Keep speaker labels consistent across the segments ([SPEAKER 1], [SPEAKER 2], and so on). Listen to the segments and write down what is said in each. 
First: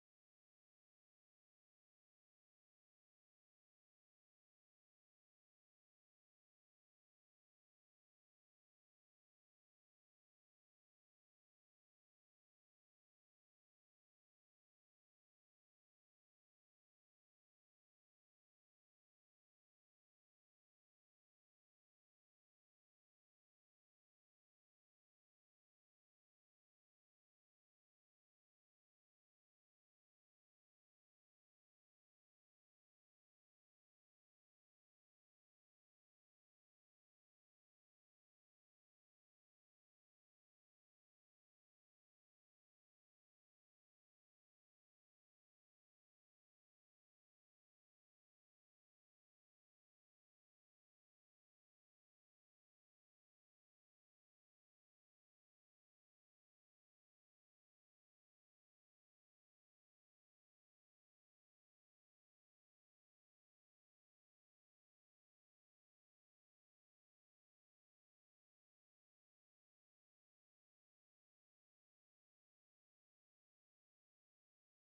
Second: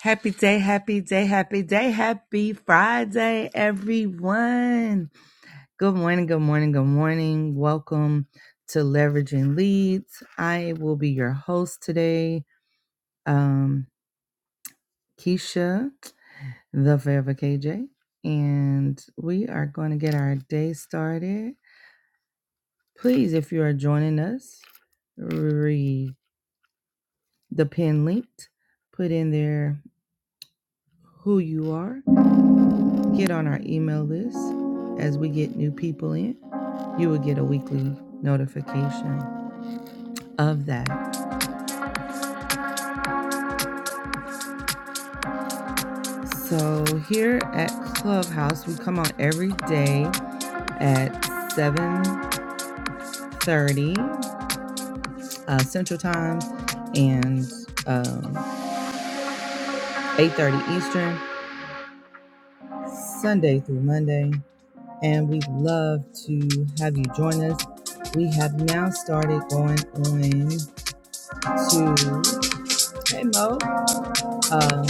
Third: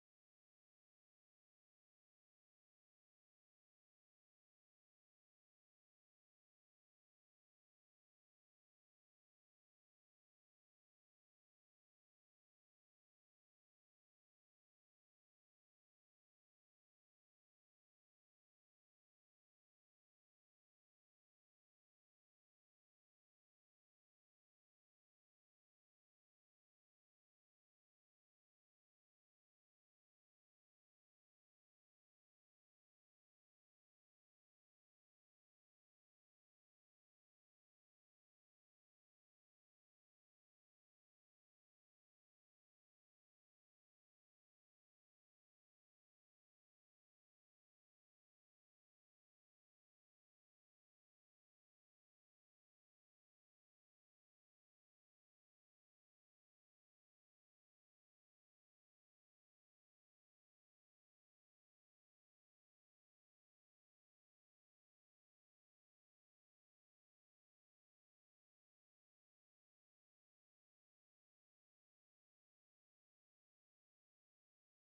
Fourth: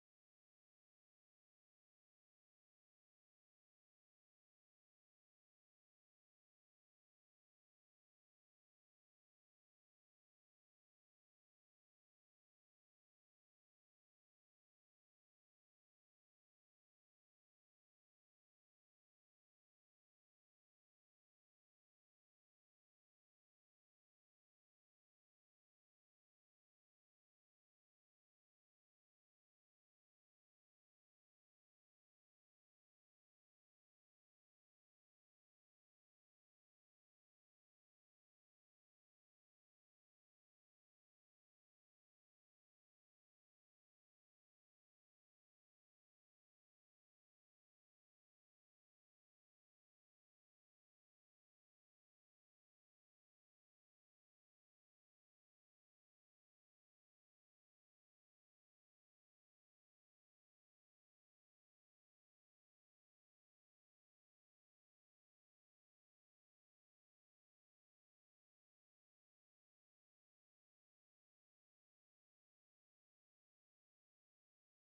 [SPEAKER 1] Happy day, happy day, happy day, happy Friday, everyone. Good morning, good morning, good morning. Welcome to Leveraging Leads. I will be your host today, um, Keisha, the Forever KJ, and we are going to get our day started. Please, if you are joining us, read the pin linked, put in there who you are, get on our email list as we get new people in you will get a weekly notification of that. So here at Clubhouse, we come on every day at 7:30 uh, Central Time and um, 8:30 Eastern, Sunday through Monday, and we would love to have you join us. We have now started going on to Hey Mo. Um,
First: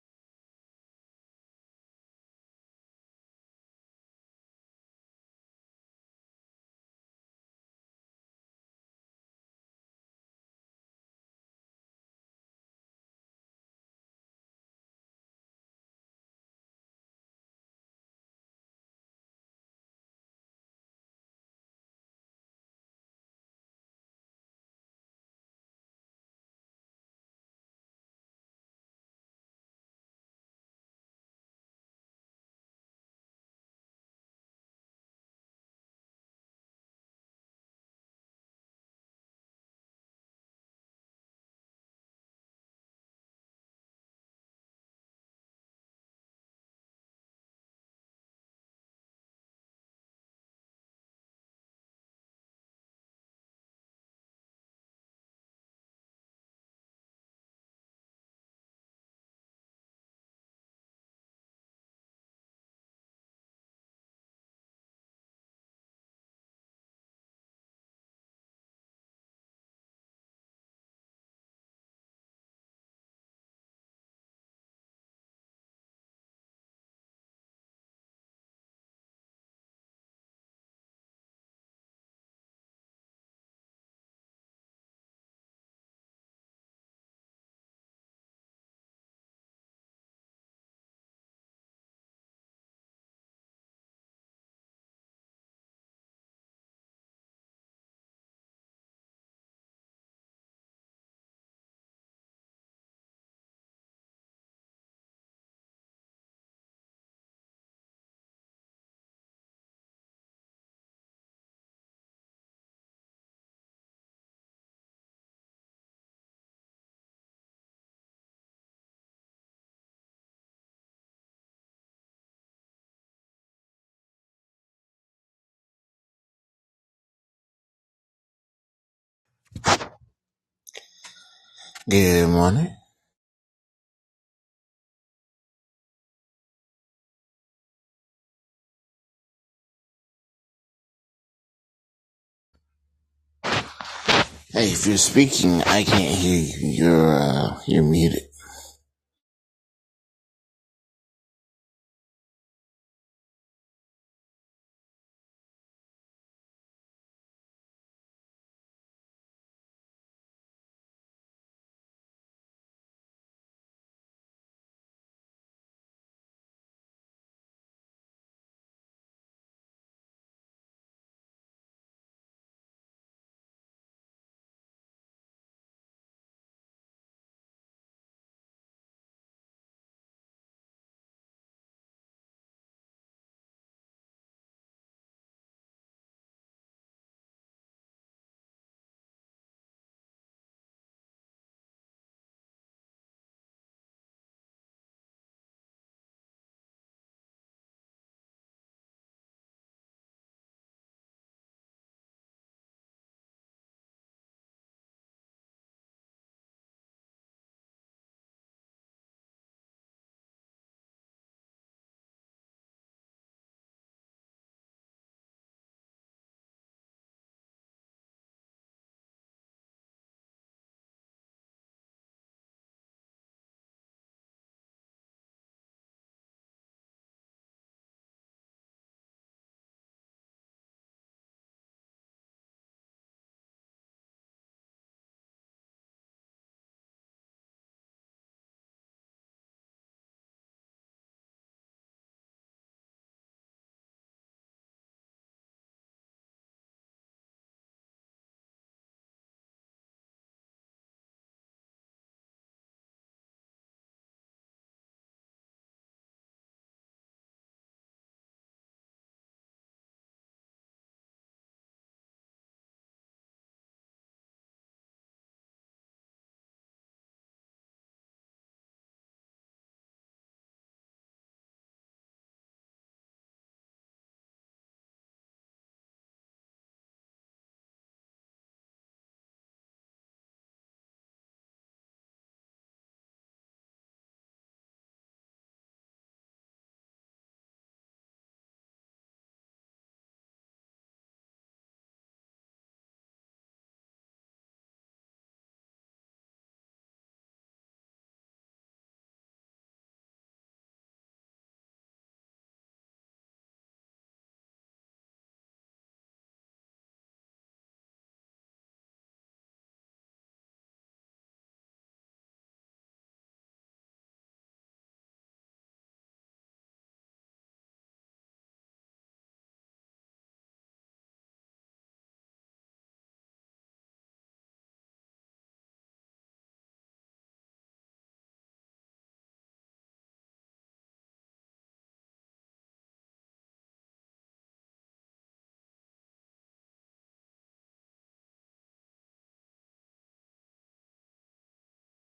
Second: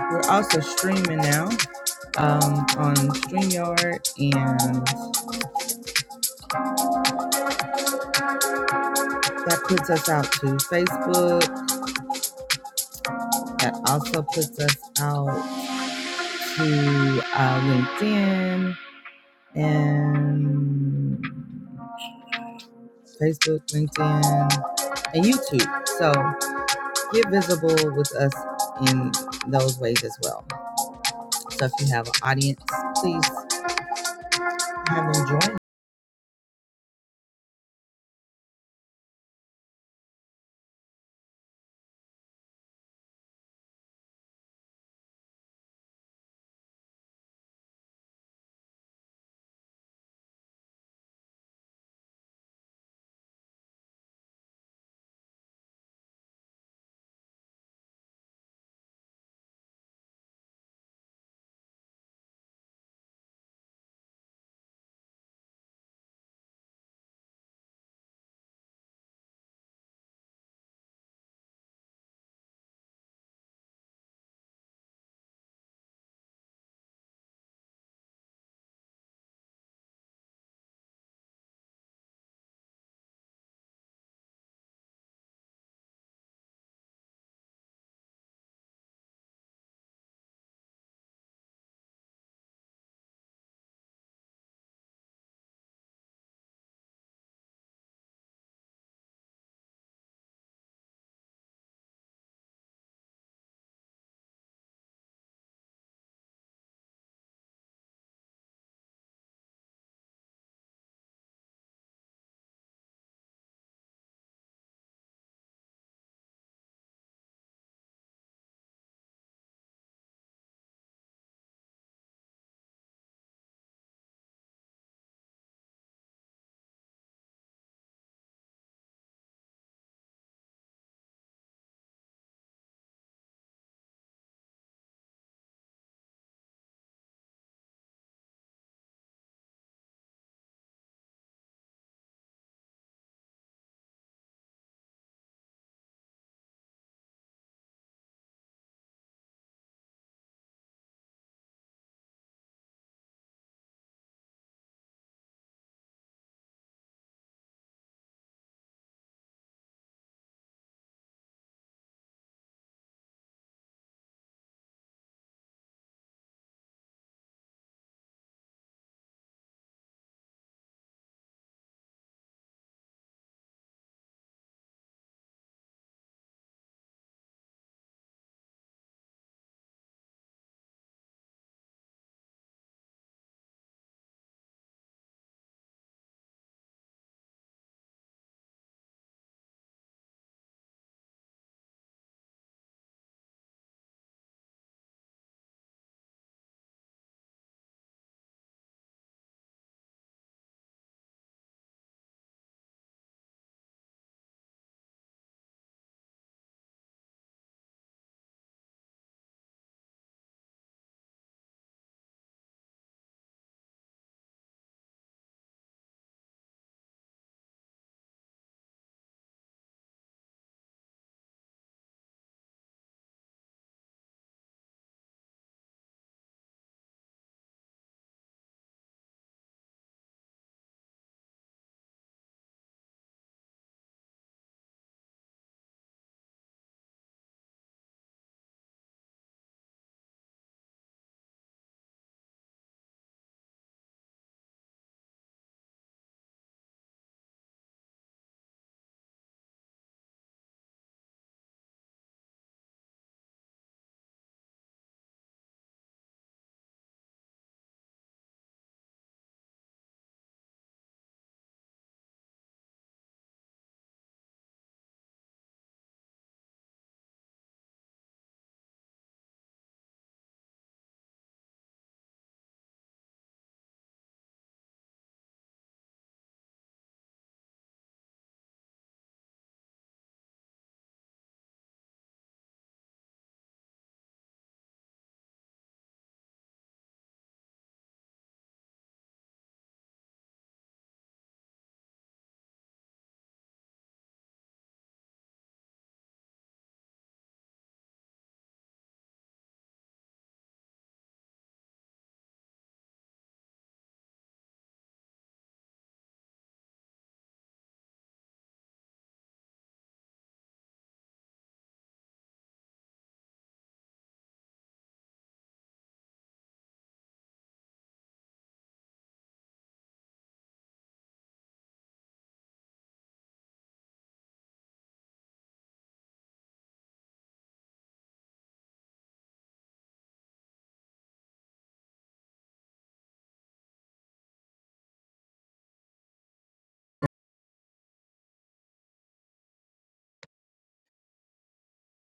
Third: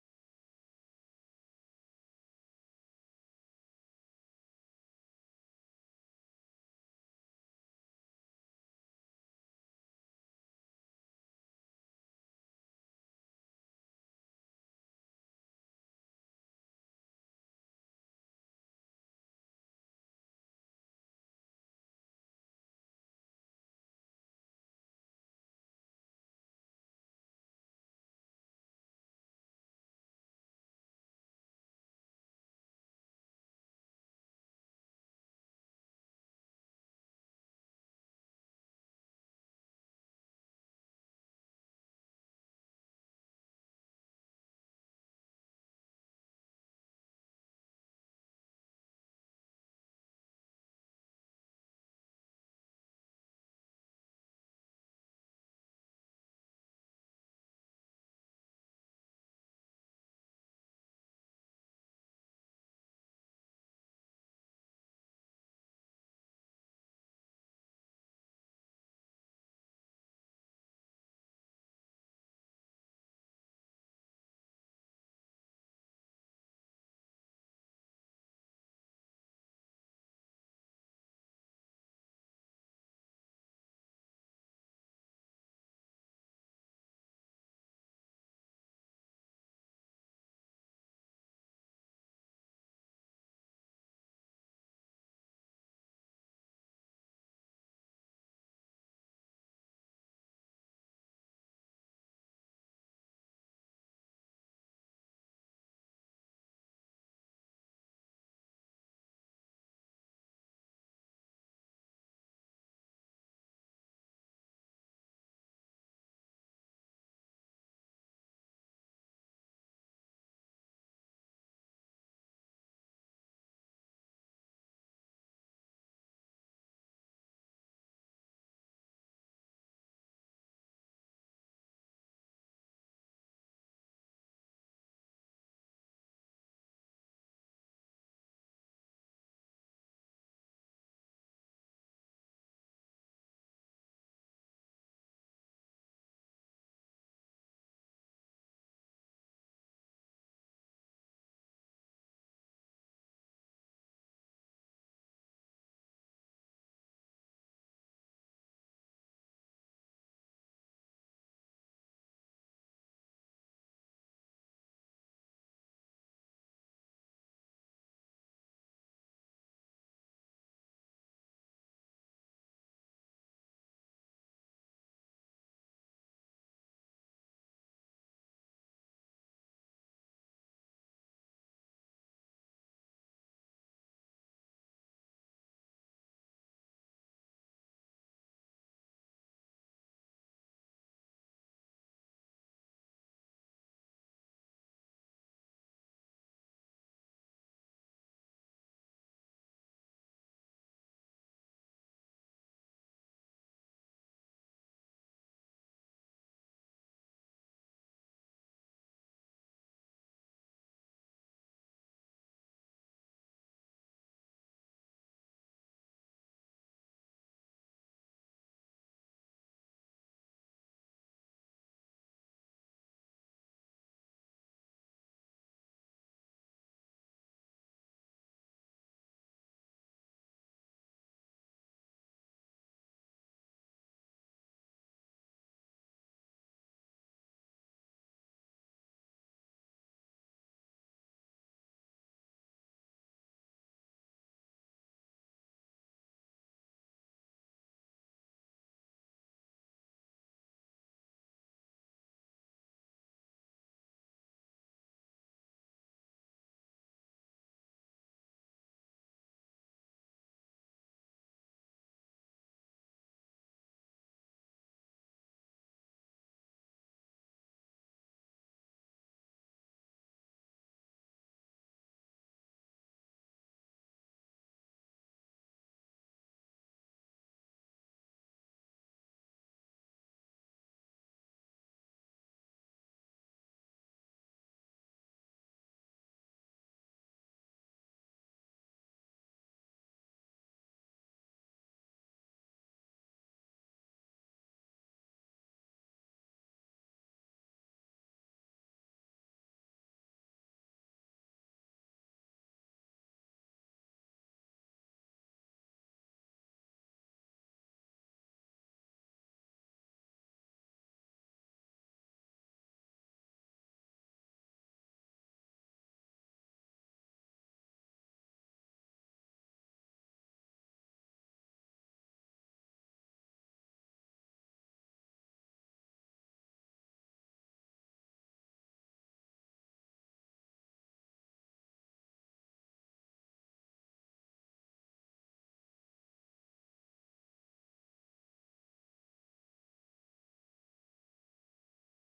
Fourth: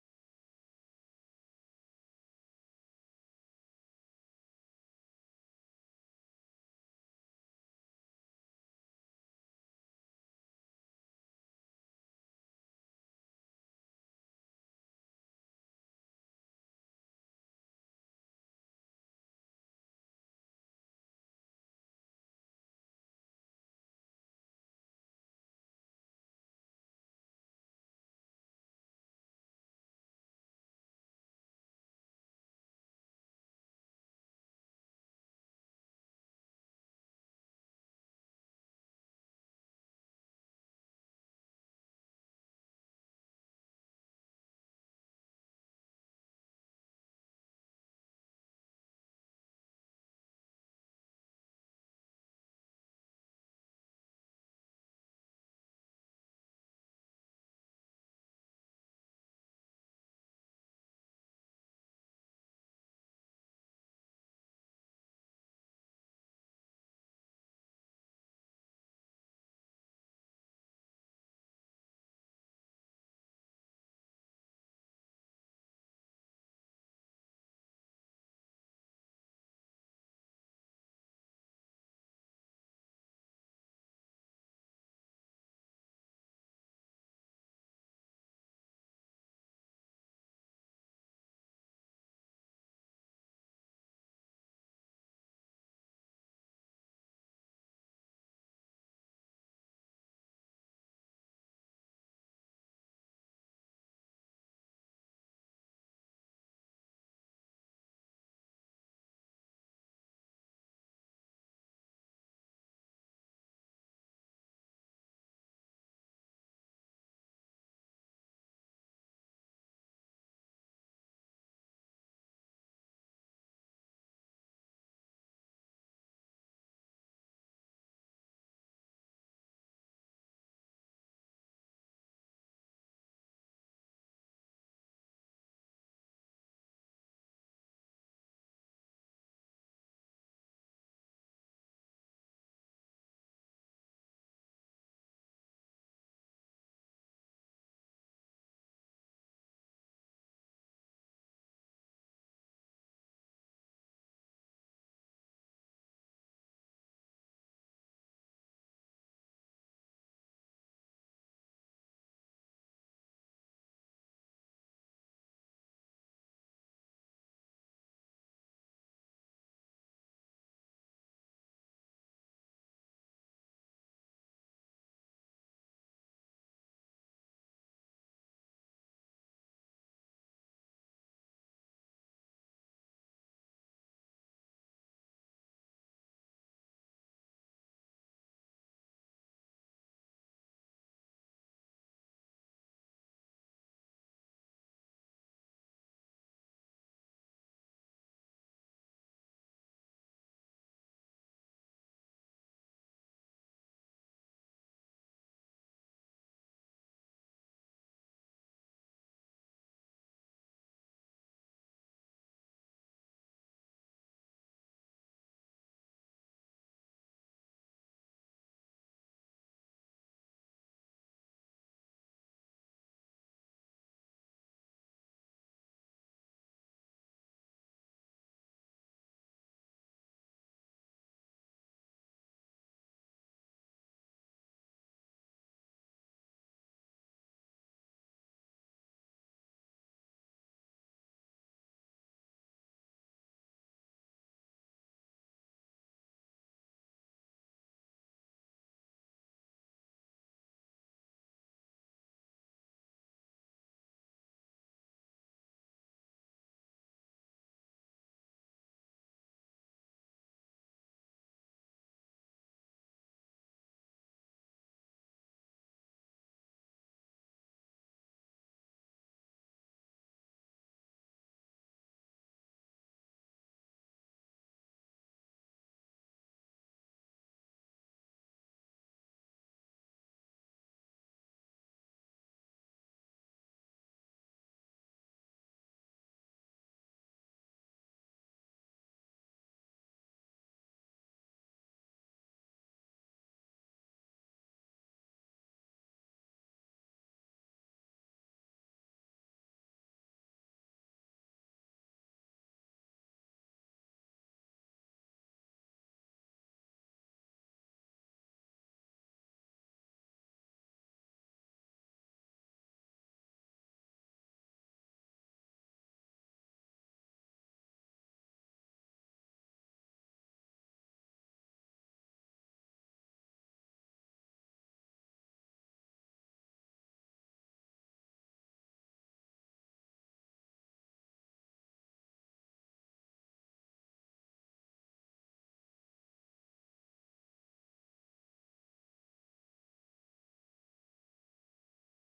[SPEAKER 1] we're also streaming now um, on StreamYard, and that puts us out to Facebook. That also puts us out to uh, LinkedIn and Facebook, LinkedIn, and YouTube. So get visible with us in those ways as well. So if you have an audience, please have them join.
[SPEAKER 2] Good morning. Hey, if you're speaking, I can't hear you. You're uh, you're muted.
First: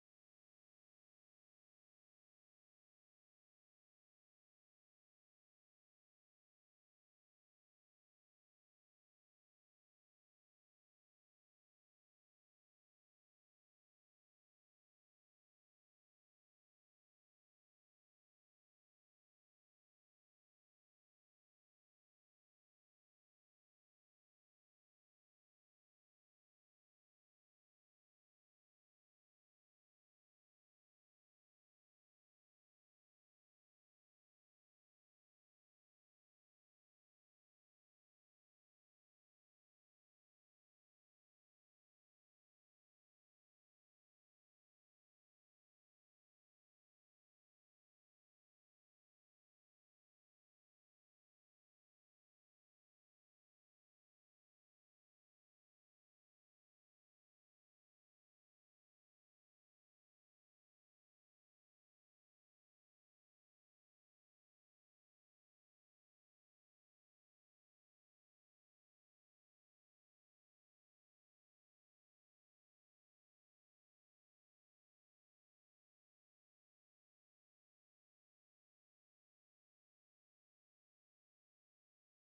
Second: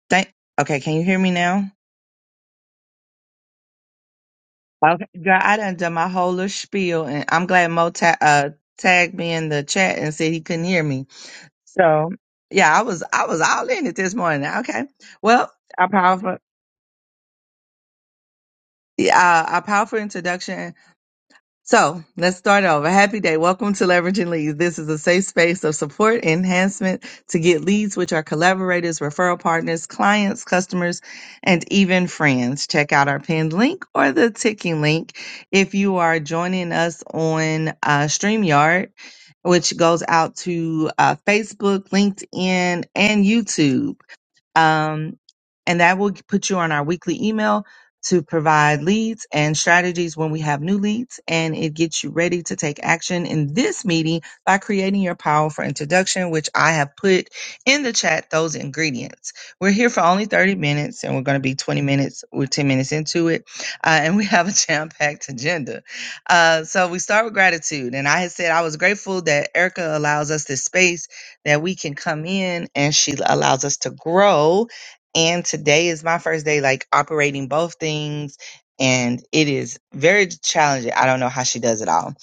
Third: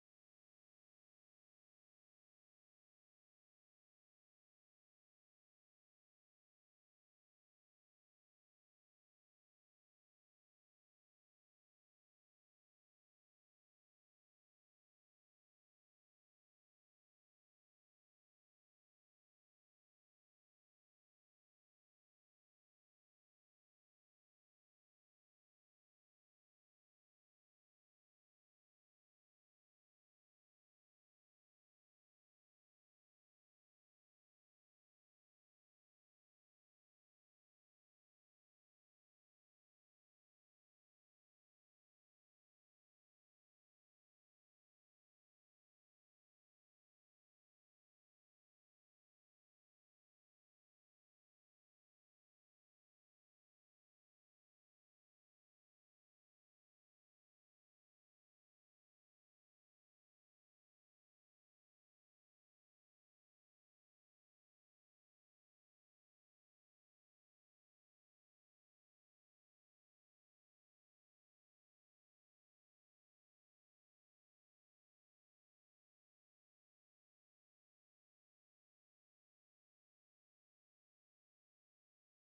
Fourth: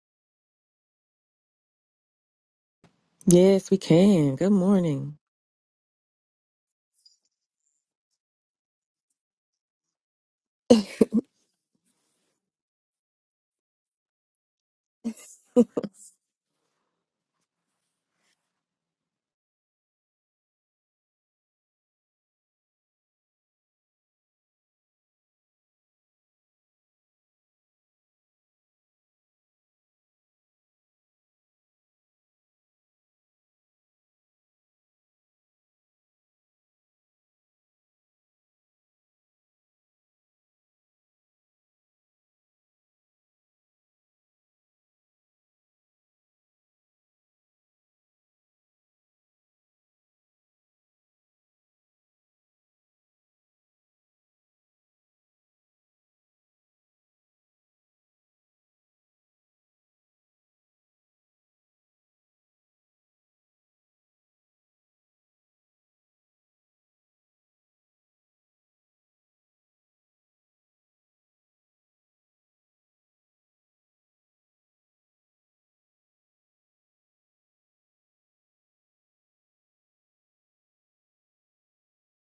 [SPEAKER 1] Thank- okay, can you hear me now?
[SPEAKER 3] Yes, we can. Good
[SPEAKER 1] Okay,
[SPEAKER 3] morning.
[SPEAKER 1] girl, I done done my whole little spiel, and I'm glad Mo ta- uh, tagged me in the chat and said he couldn't hear me. So yeah, I was I was all in it this morning. Okay, well, our powerful yeah, uh, our powerful introduction. So let's start over. Happy day. Welcome to Leveraging Leads. This is a safe space of support enhancement to get leads, which are collaborators, referral partners, clients, customers, and even friends. Check out our pinned link or the ticking link if you are joining us on uh, StreamYard, which goes out to uh, Facebook, LinkedIn, and YouTube. Um, and that will put you on our weekly email to provide leads and strategies when we have new leads. And it gets you ready to take action in this meeting by creating your powerful introduction, which I have put in the chat those ingredients. We're here for only 30 minutes and we're going to be 20 minutes. We're 10 minutes into it. Uh, and we have a jam packed agenda. Uh, so we start with gratitude. And I had said I was grateful that Erica allows us this space that we can come in and she allows us to grow. And today is my first day, like operating both things. And it is very challenging. I don't know how she does it all,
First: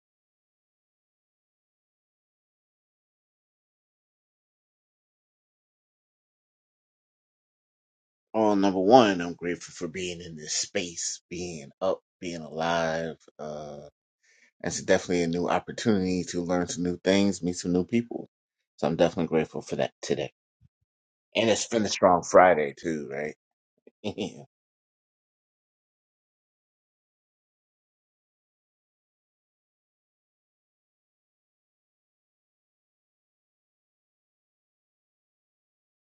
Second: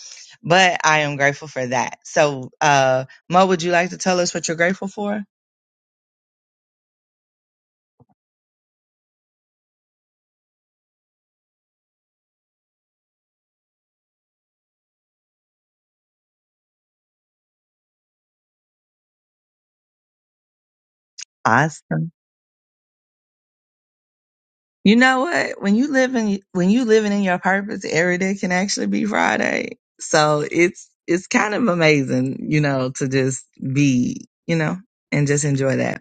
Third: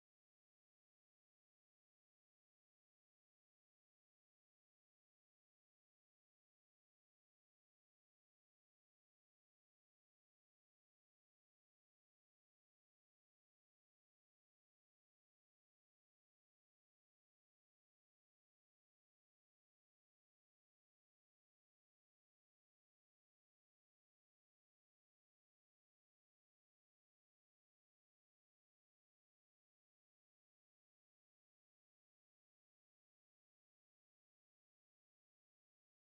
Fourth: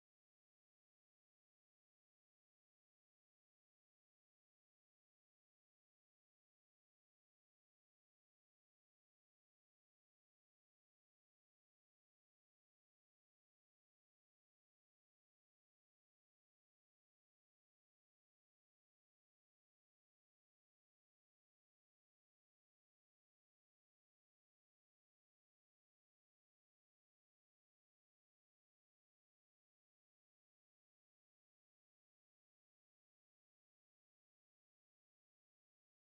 [SPEAKER 1] but I am grateful for that. So, uh, Mo, would you like to tell us what you're grateful for?
[SPEAKER 2] Well, number one, I'm grateful for being in this space, being up, being alive. Uh, it's definitely a new opportunity to learn some new things, meet some new people. So I'm definitely grateful for that today. And it's been a
[SPEAKER 1] Awesome.
[SPEAKER 2] strong Friday too, right? yeah,
[SPEAKER 1] You know what? When you live in when you living in your purpose, every day can actually be Friday. So it's it's kind of amazing, you know, to just be, you know, and just enjoy that.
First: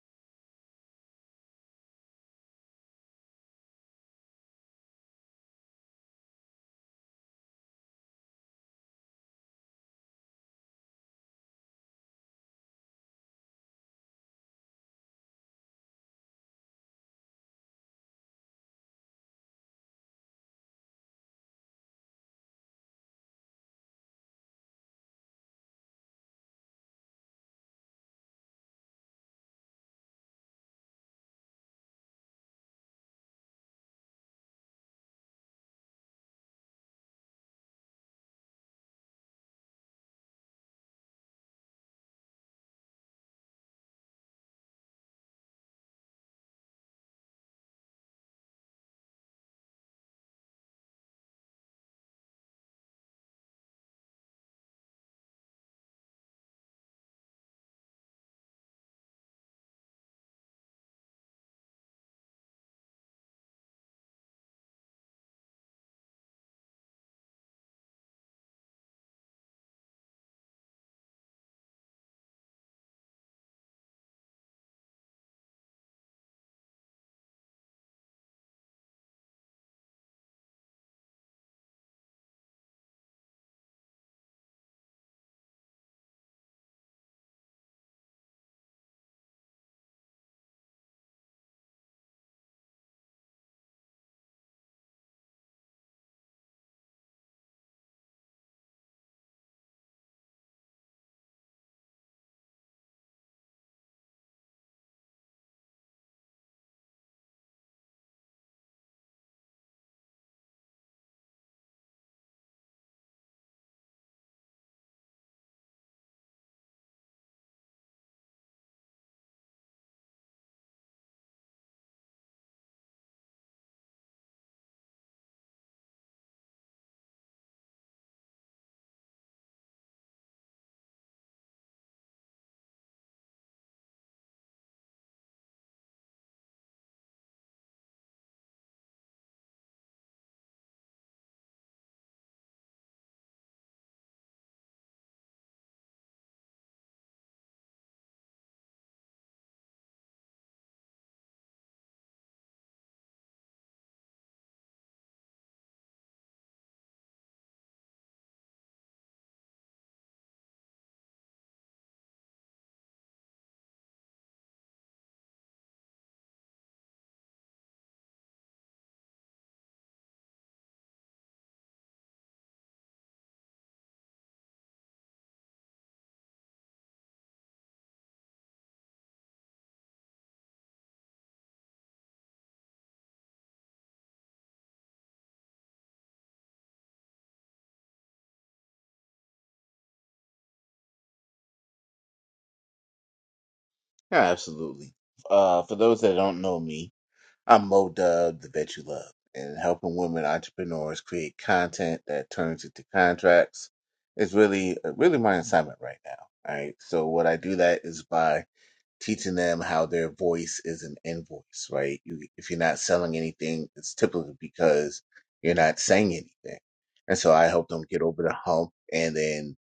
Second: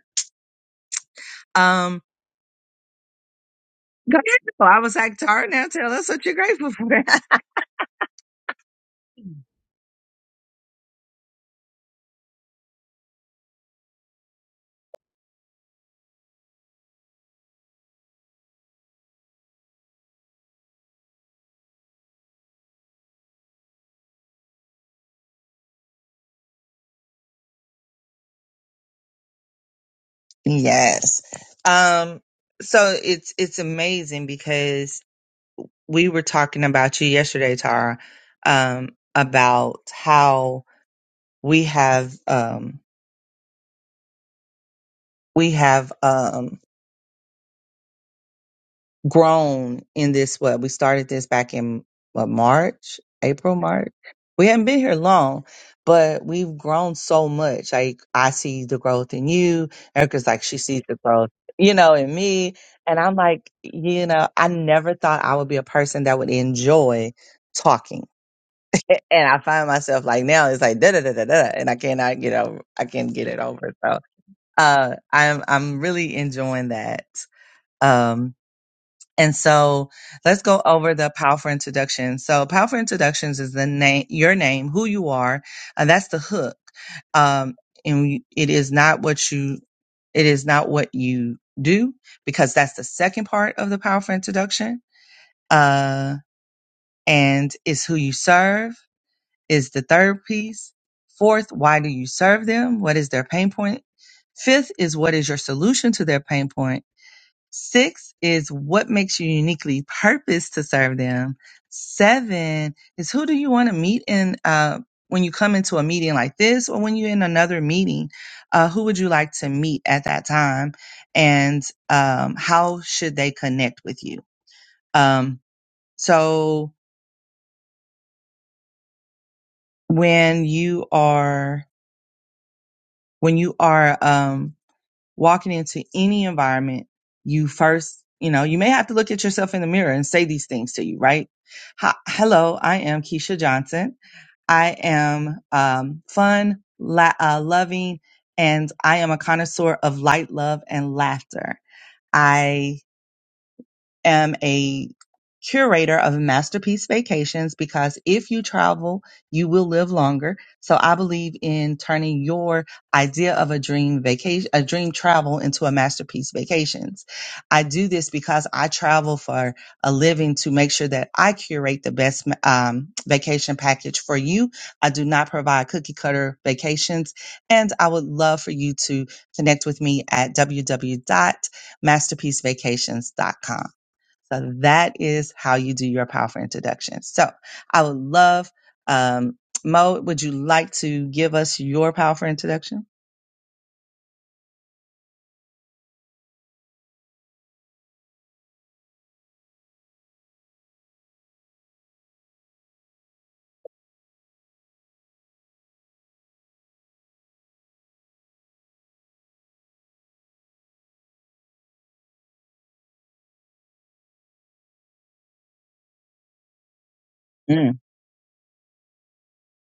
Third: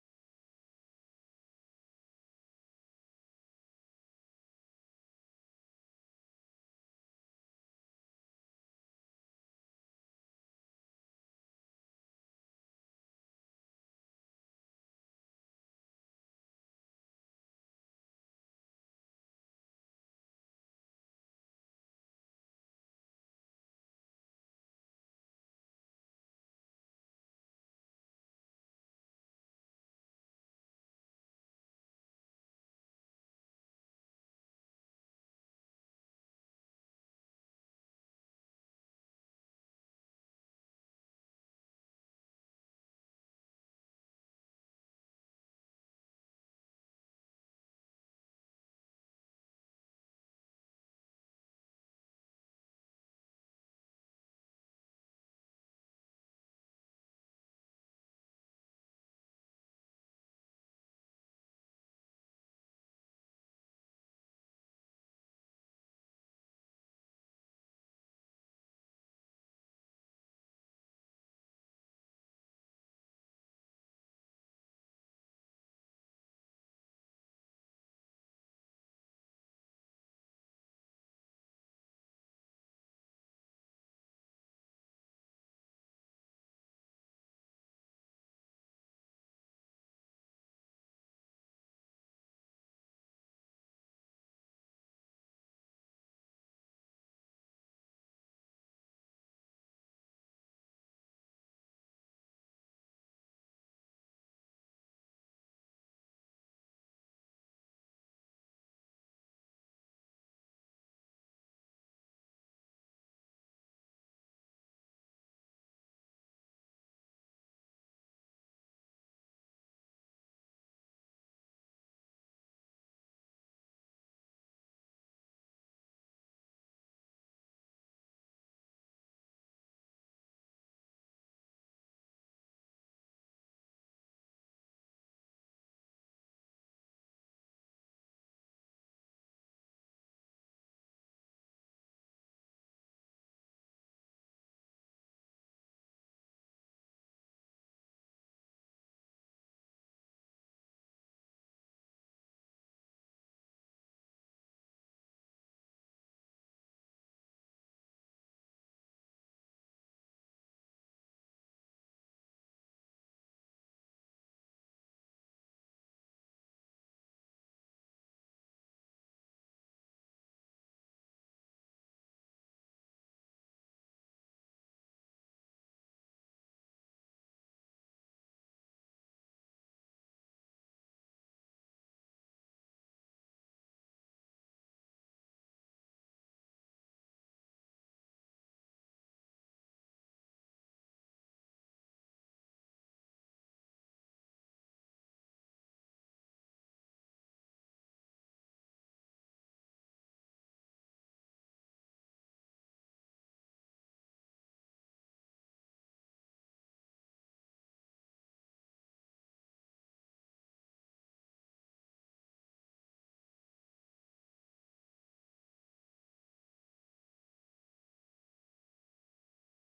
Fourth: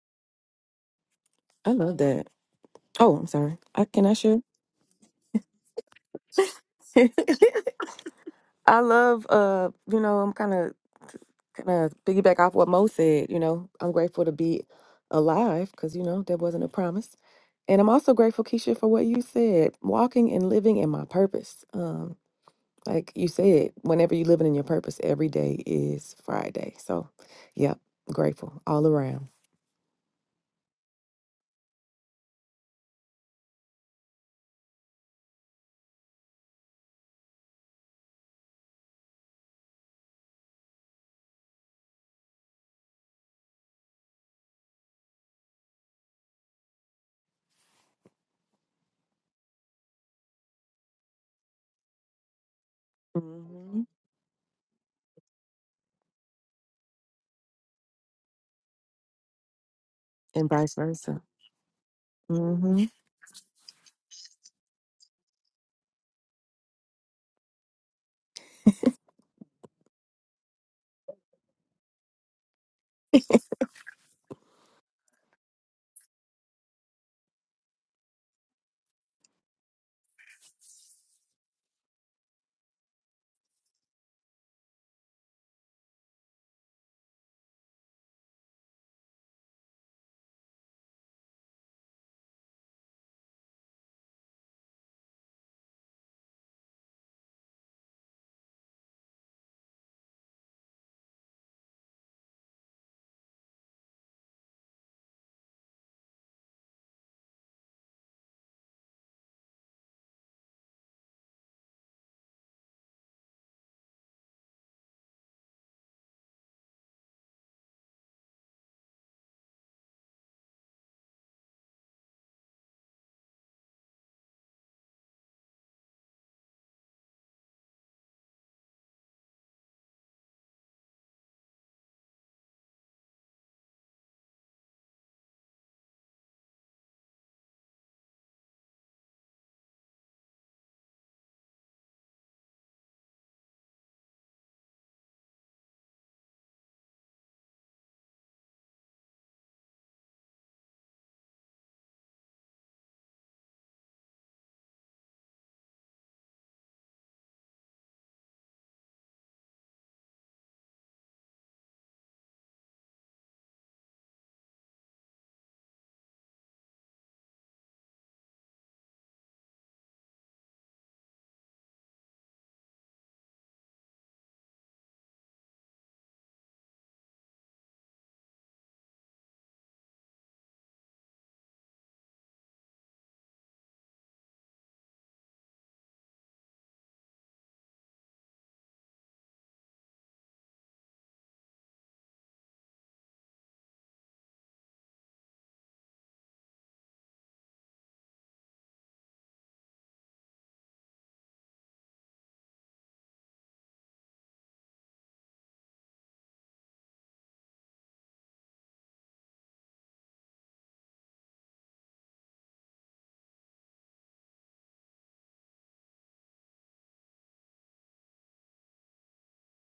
[SPEAKER 3] I love
[SPEAKER 1] Um,
[SPEAKER 3] that. Oh, I'm sorry. I can I
[SPEAKER 1] go
[SPEAKER 3] share?
[SPEAKER 1] ahead. though. I was like, Tara, now tell us what you're grateful for.
[SPEAKER 3] I love uh, you know, I'm kind of kind of piggyback off what Mo said, you know. I'm grateful to be alive cuz you know, that wasn't a promise. And I'm also grateful Keisha for what you said, walking and living in my purpose. Um like you said, whenever you're living in your purpose, every day is Friday. So, yep, grateful all around.
[SPEAKER 1] yes. Um, so it's it's amazing because we were talking about you yesterday, Tara, um, about how we have um, we have um, grown in this. What we started this back in what, March, April,
[SPEAKER 3] hmm
[SPEAKER 1] March. We haven't been here long, but we've grown so much. Like I see the growth in you. Erica's like
[SPEAKER 3] And
[SPEAKER 1] she
[SPEAKER 3] vice
[SPEAKER 1] sees the
[SPEAKER 3] versa.
[SPEAKER 1] growth, you know, in me,
[SPEAKER 3] hmm
[SPEAKER 1] and I'm like, you know, I never thought I would be a person that would enjoy talking A- and I find myself like now it's like da da da da da, and I cannot get over. I can't get it over. So uh, I'm I'm really enjoying that. Um, and so let's go over the powerful introduction. So powerful introductions is the name, your name, who you are. Uh, that's the hook. Um, and you- it is not what you it is not what you do because that's the second part of the powerful introduction uh and it's who you serve is the third piece. Fourth, why do you serve them? What is their pain point? Fifth is what is your solution to their pain point? Sixth is what makes you uniquely purposed to serve them? Seven is who do you want to meet in uh, when you come into a meeting like this or when you're in another meeting? Uh, who would you like to meet at that time? And um, how should they connect with you? Um, so when you are when you are um, walking into any environment, you first, you know, you may have to look at yourself in the mirror and say these things to you, right? Hi, hello, I am Keisha Johnson. I am um, fun, la- uh, loving, and I am a connoisseur of light, love, and laughter. I am a curator of masterpiece vacations because if you travel, you will live longer. So I believe in turning your idea of a dream vacation, a dream travel into a masterpiece vacations. I do this because I travel for a living to make sure that I curate the best um, vacation package for you. I do not provide cookie cutter vacations and I would love for you to connect with me at www.masterpiecevacations.com. So that is how you do your powerful introduction. So I would love, um, Mo, would you like to give us your powerful introduction?
[SPEAKER 2] absolutely. Uh, for those that don't know me, I'm Mo Dub, the vet You Love, and helping women entrepreneurs create content that turns into contracts is really uh, really my assignment right now. All right. So what I do that is by teaching them how their voice is an invoice, right? You, if you're not selling anything, it's typically because you're not saying anything. And so I help them get over the hump and then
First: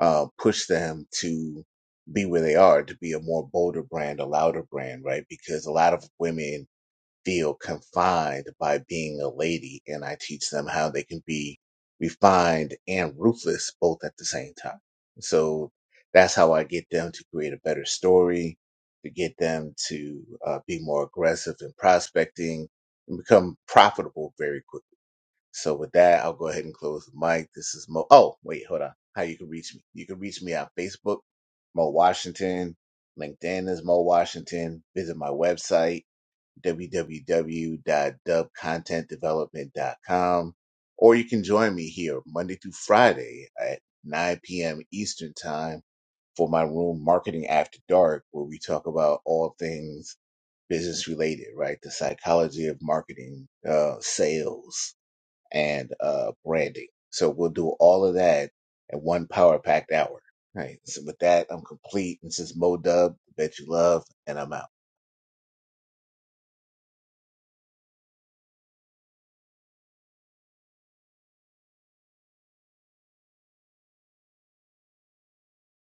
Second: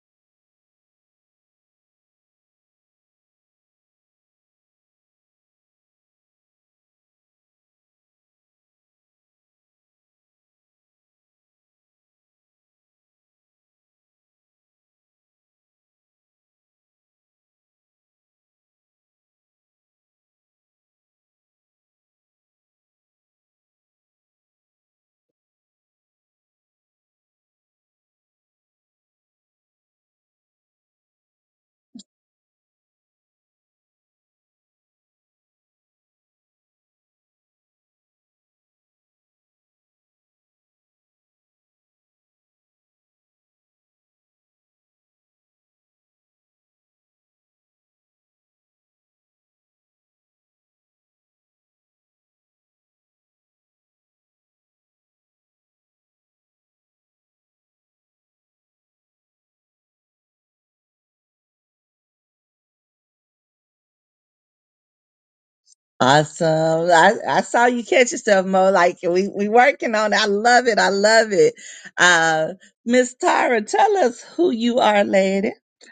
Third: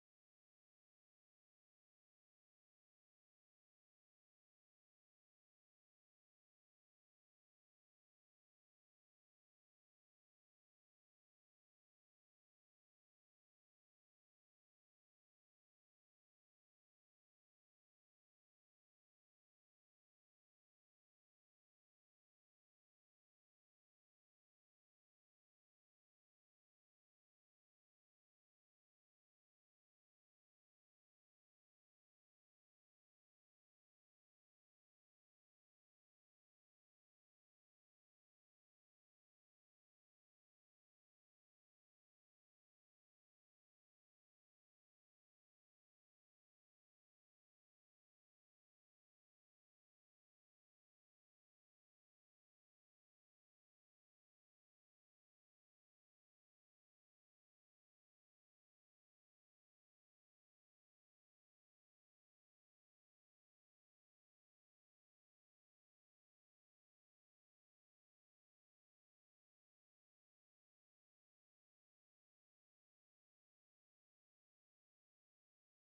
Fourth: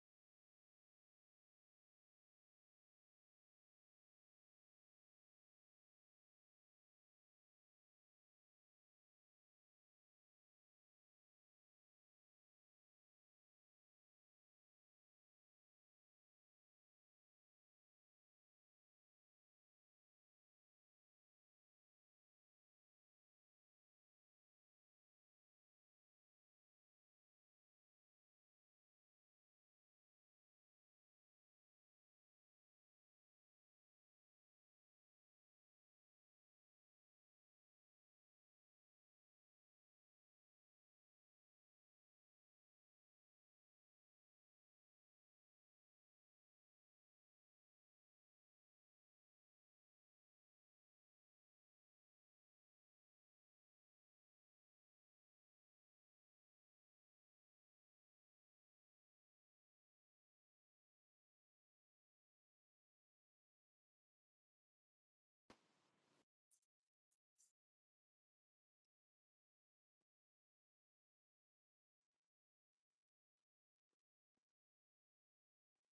[SPEAKER 2] uh, push them to be where they are, to be a more bolder brand, a louder brand, right? Because a lot of women feel confined by being a lady, and I teach them how they can be refined and ruthless both at the same time. So that's how I get them to create a better story, to get them to uh, be more aggressive in prospecting and become profitable very quickly. So with that, I'll go ahead and close the mic. This is Mo. Oh, wait, hold on. How you can reach me? You can reach me on Facebook, Mo Washington. LinkedIn is Mo Washington. Visit my website www.dubcontentdevelopment.com. Or you can join me here Monday through Friday at 9 p.m. Eastern Time for my room, Marketing After Dark, where we talk about all things business related, right? The psychology of marketing, uh, sales, and uh, branding. So we'll do all of that at one power packed hour. Right. So with that, I'm complete. This is Mo Dub, Bet You Love, and I'm out.
[SPEAKER 1] Awesome. I, I saw you catch yourself, Mo. Like we we working on it. I love it. I love it. Uh Miss Tyra, tell us who you are, lady.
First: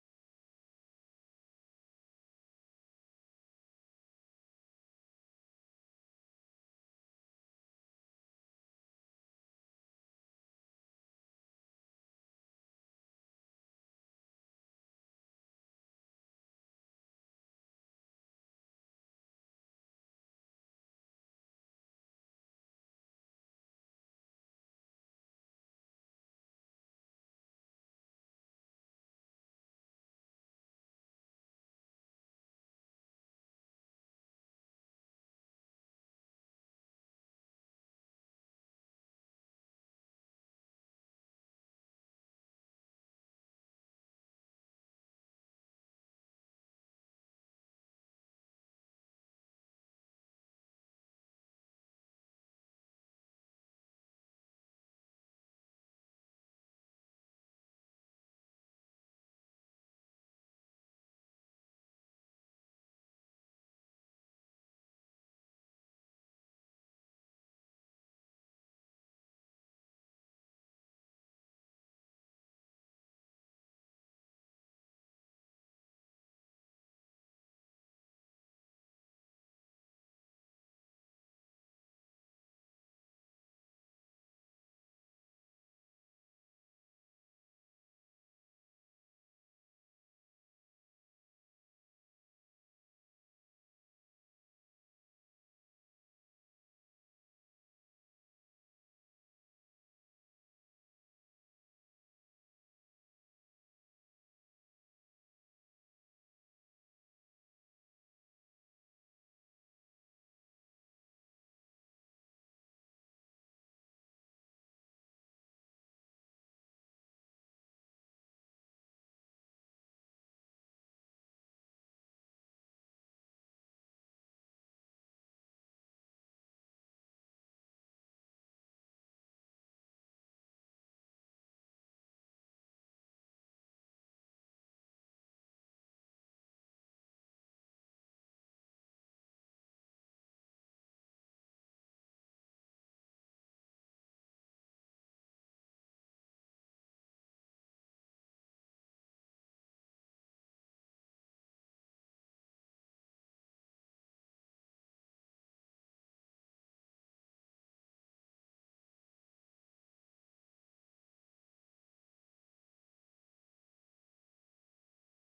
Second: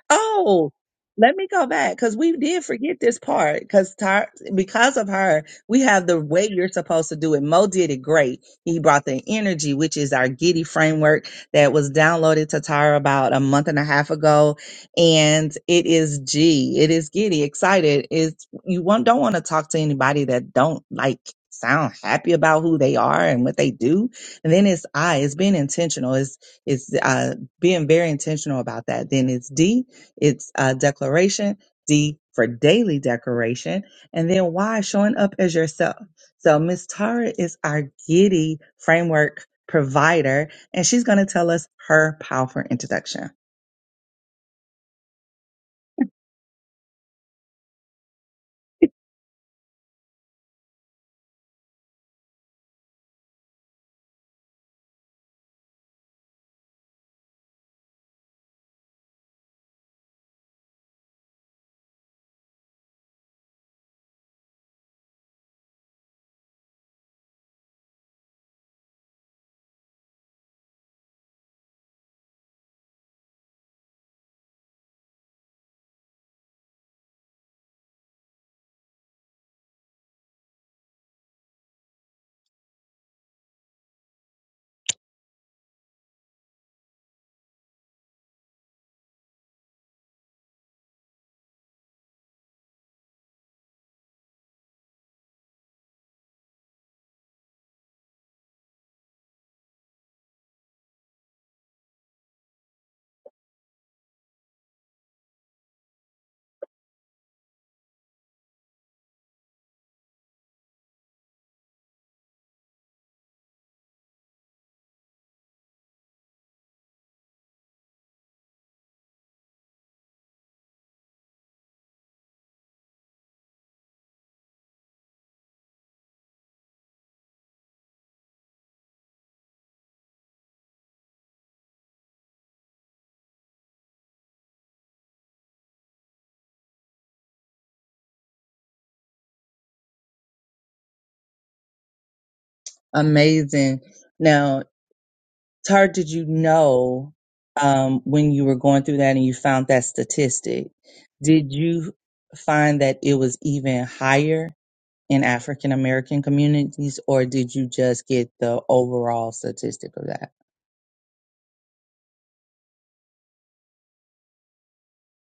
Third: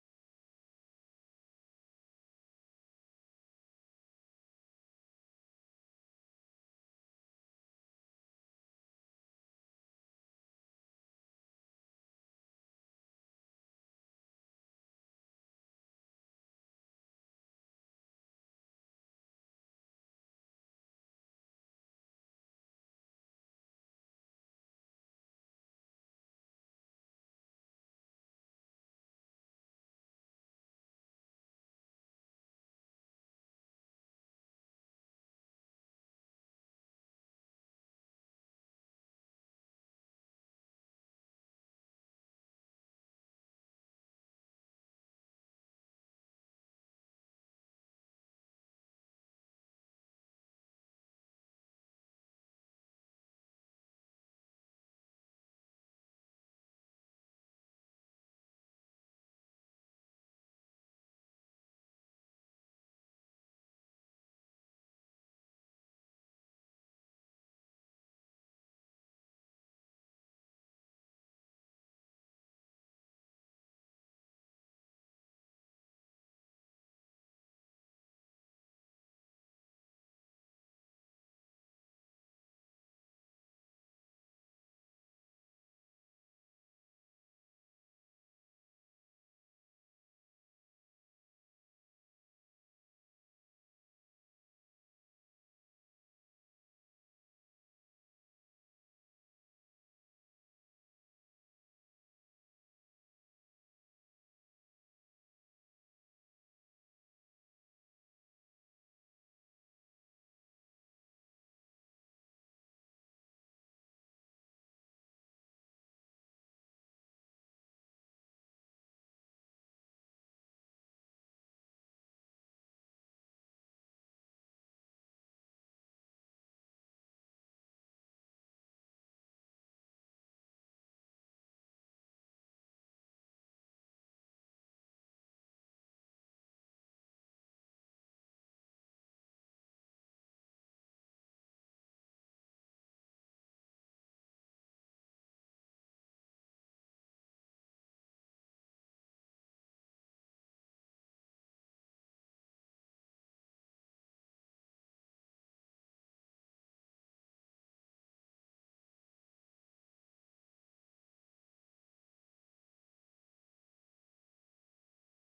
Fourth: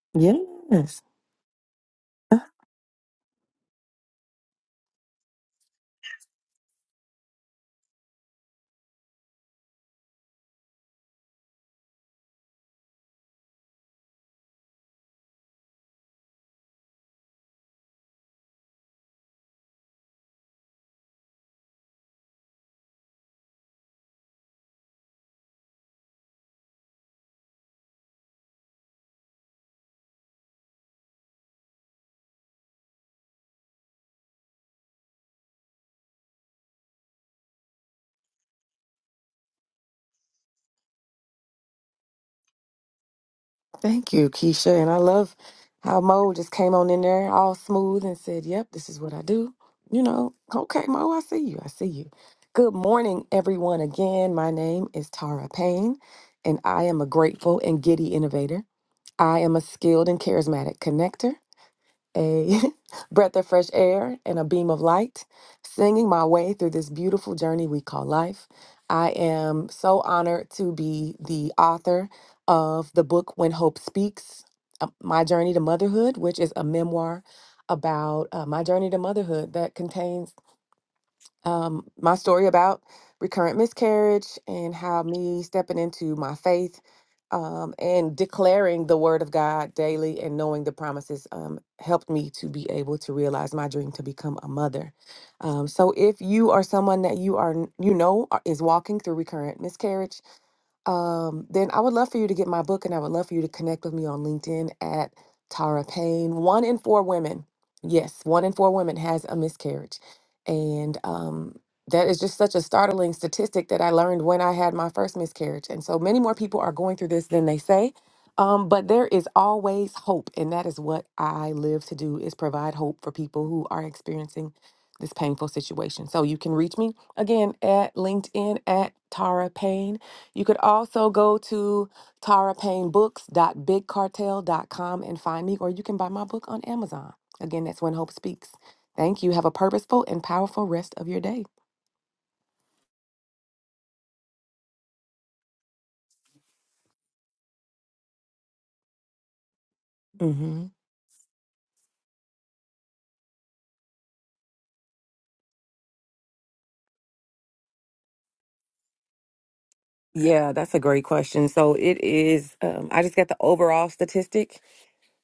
[SPEAKER 1] Oh,
[SPEAKER 3] Yes.
[SPEAKER 1] let me go back because we did forget this part. Because Tyra, because of her, we have the way you're supposed to do it. Mo did it great. He brought the energy, which is our Giddy framework that was downloaded to Tyra about a month and a half ago, and it is G. It is Giddy. Excited is you want, don't want to talk to anybody that don't like sound happy about who they are and what they do. And then it's I, it's being intentional. It's, it's, uh, being very intentional about that. Then it's D, it's, uh, declaration. D for daily decoration. And then Y, showing up as yourself. So Miss Tara is our Giddy framework provider, and she's going to tell us her powerful introduction.
[SPEAKER 3] Thank you, Keisha. And I love how Mo just came on in there all smooth and said, Yep, this is what I do. You know, okay, Mo, I see you. I see you. Good morning, everyone. Again, my name is Tara Payne, and I am a grateful and giddy innovator. I am a skilled and charismatic connector a breath of fresh air and a beam of light, singing my way through this beautiful journey we call life. I am so honored to be the author of the book When Hope Speaks uh, My Journey to Motherhood, which is a memoir about uh, my journey to motherhood that contains um, my story about recurrent miscarriage and how me stepping into my faith um, and declaring the word of God daily and knowing the promises um, helped me to be able to realize my dream to become a mother. Um, so if you are someone that you are you know are- is walking through recurrent miscarriage um, then I would love for you to get my book and I would love for you to connect with me on LinkedIn at Tara Payne. One in four women, yes, one in four women has a miscarriage. And um, that is just such a startling statistic that I learned when I had my first miscarriage. And so many more people are going through this than they say. Um, but there is always hope, and that is what I live to do is provide hope for people who are experiencing this painful situation. So you can reach me again at LinkedIn at Tara Payne you could also go to tara Payne Books dot dot Big Cartel dot com and find me, or you can buy my book on Amazon. Again, that's When Hope Speaks. Thank you. Have a purposeful and powerful rest of your day.
[SPEAKER 1] Amazing. Now, Tar, did you know um, when you were going through that and you found that
[SPEAKER 3] hmm
[SPEAKER 1] statistic, did you find that it was even higher in African American communities, or did you just get the overall statistic of that?
[SPEAKER 3] Yeah, that's a great question. So it is, um, I just got the overall statistic,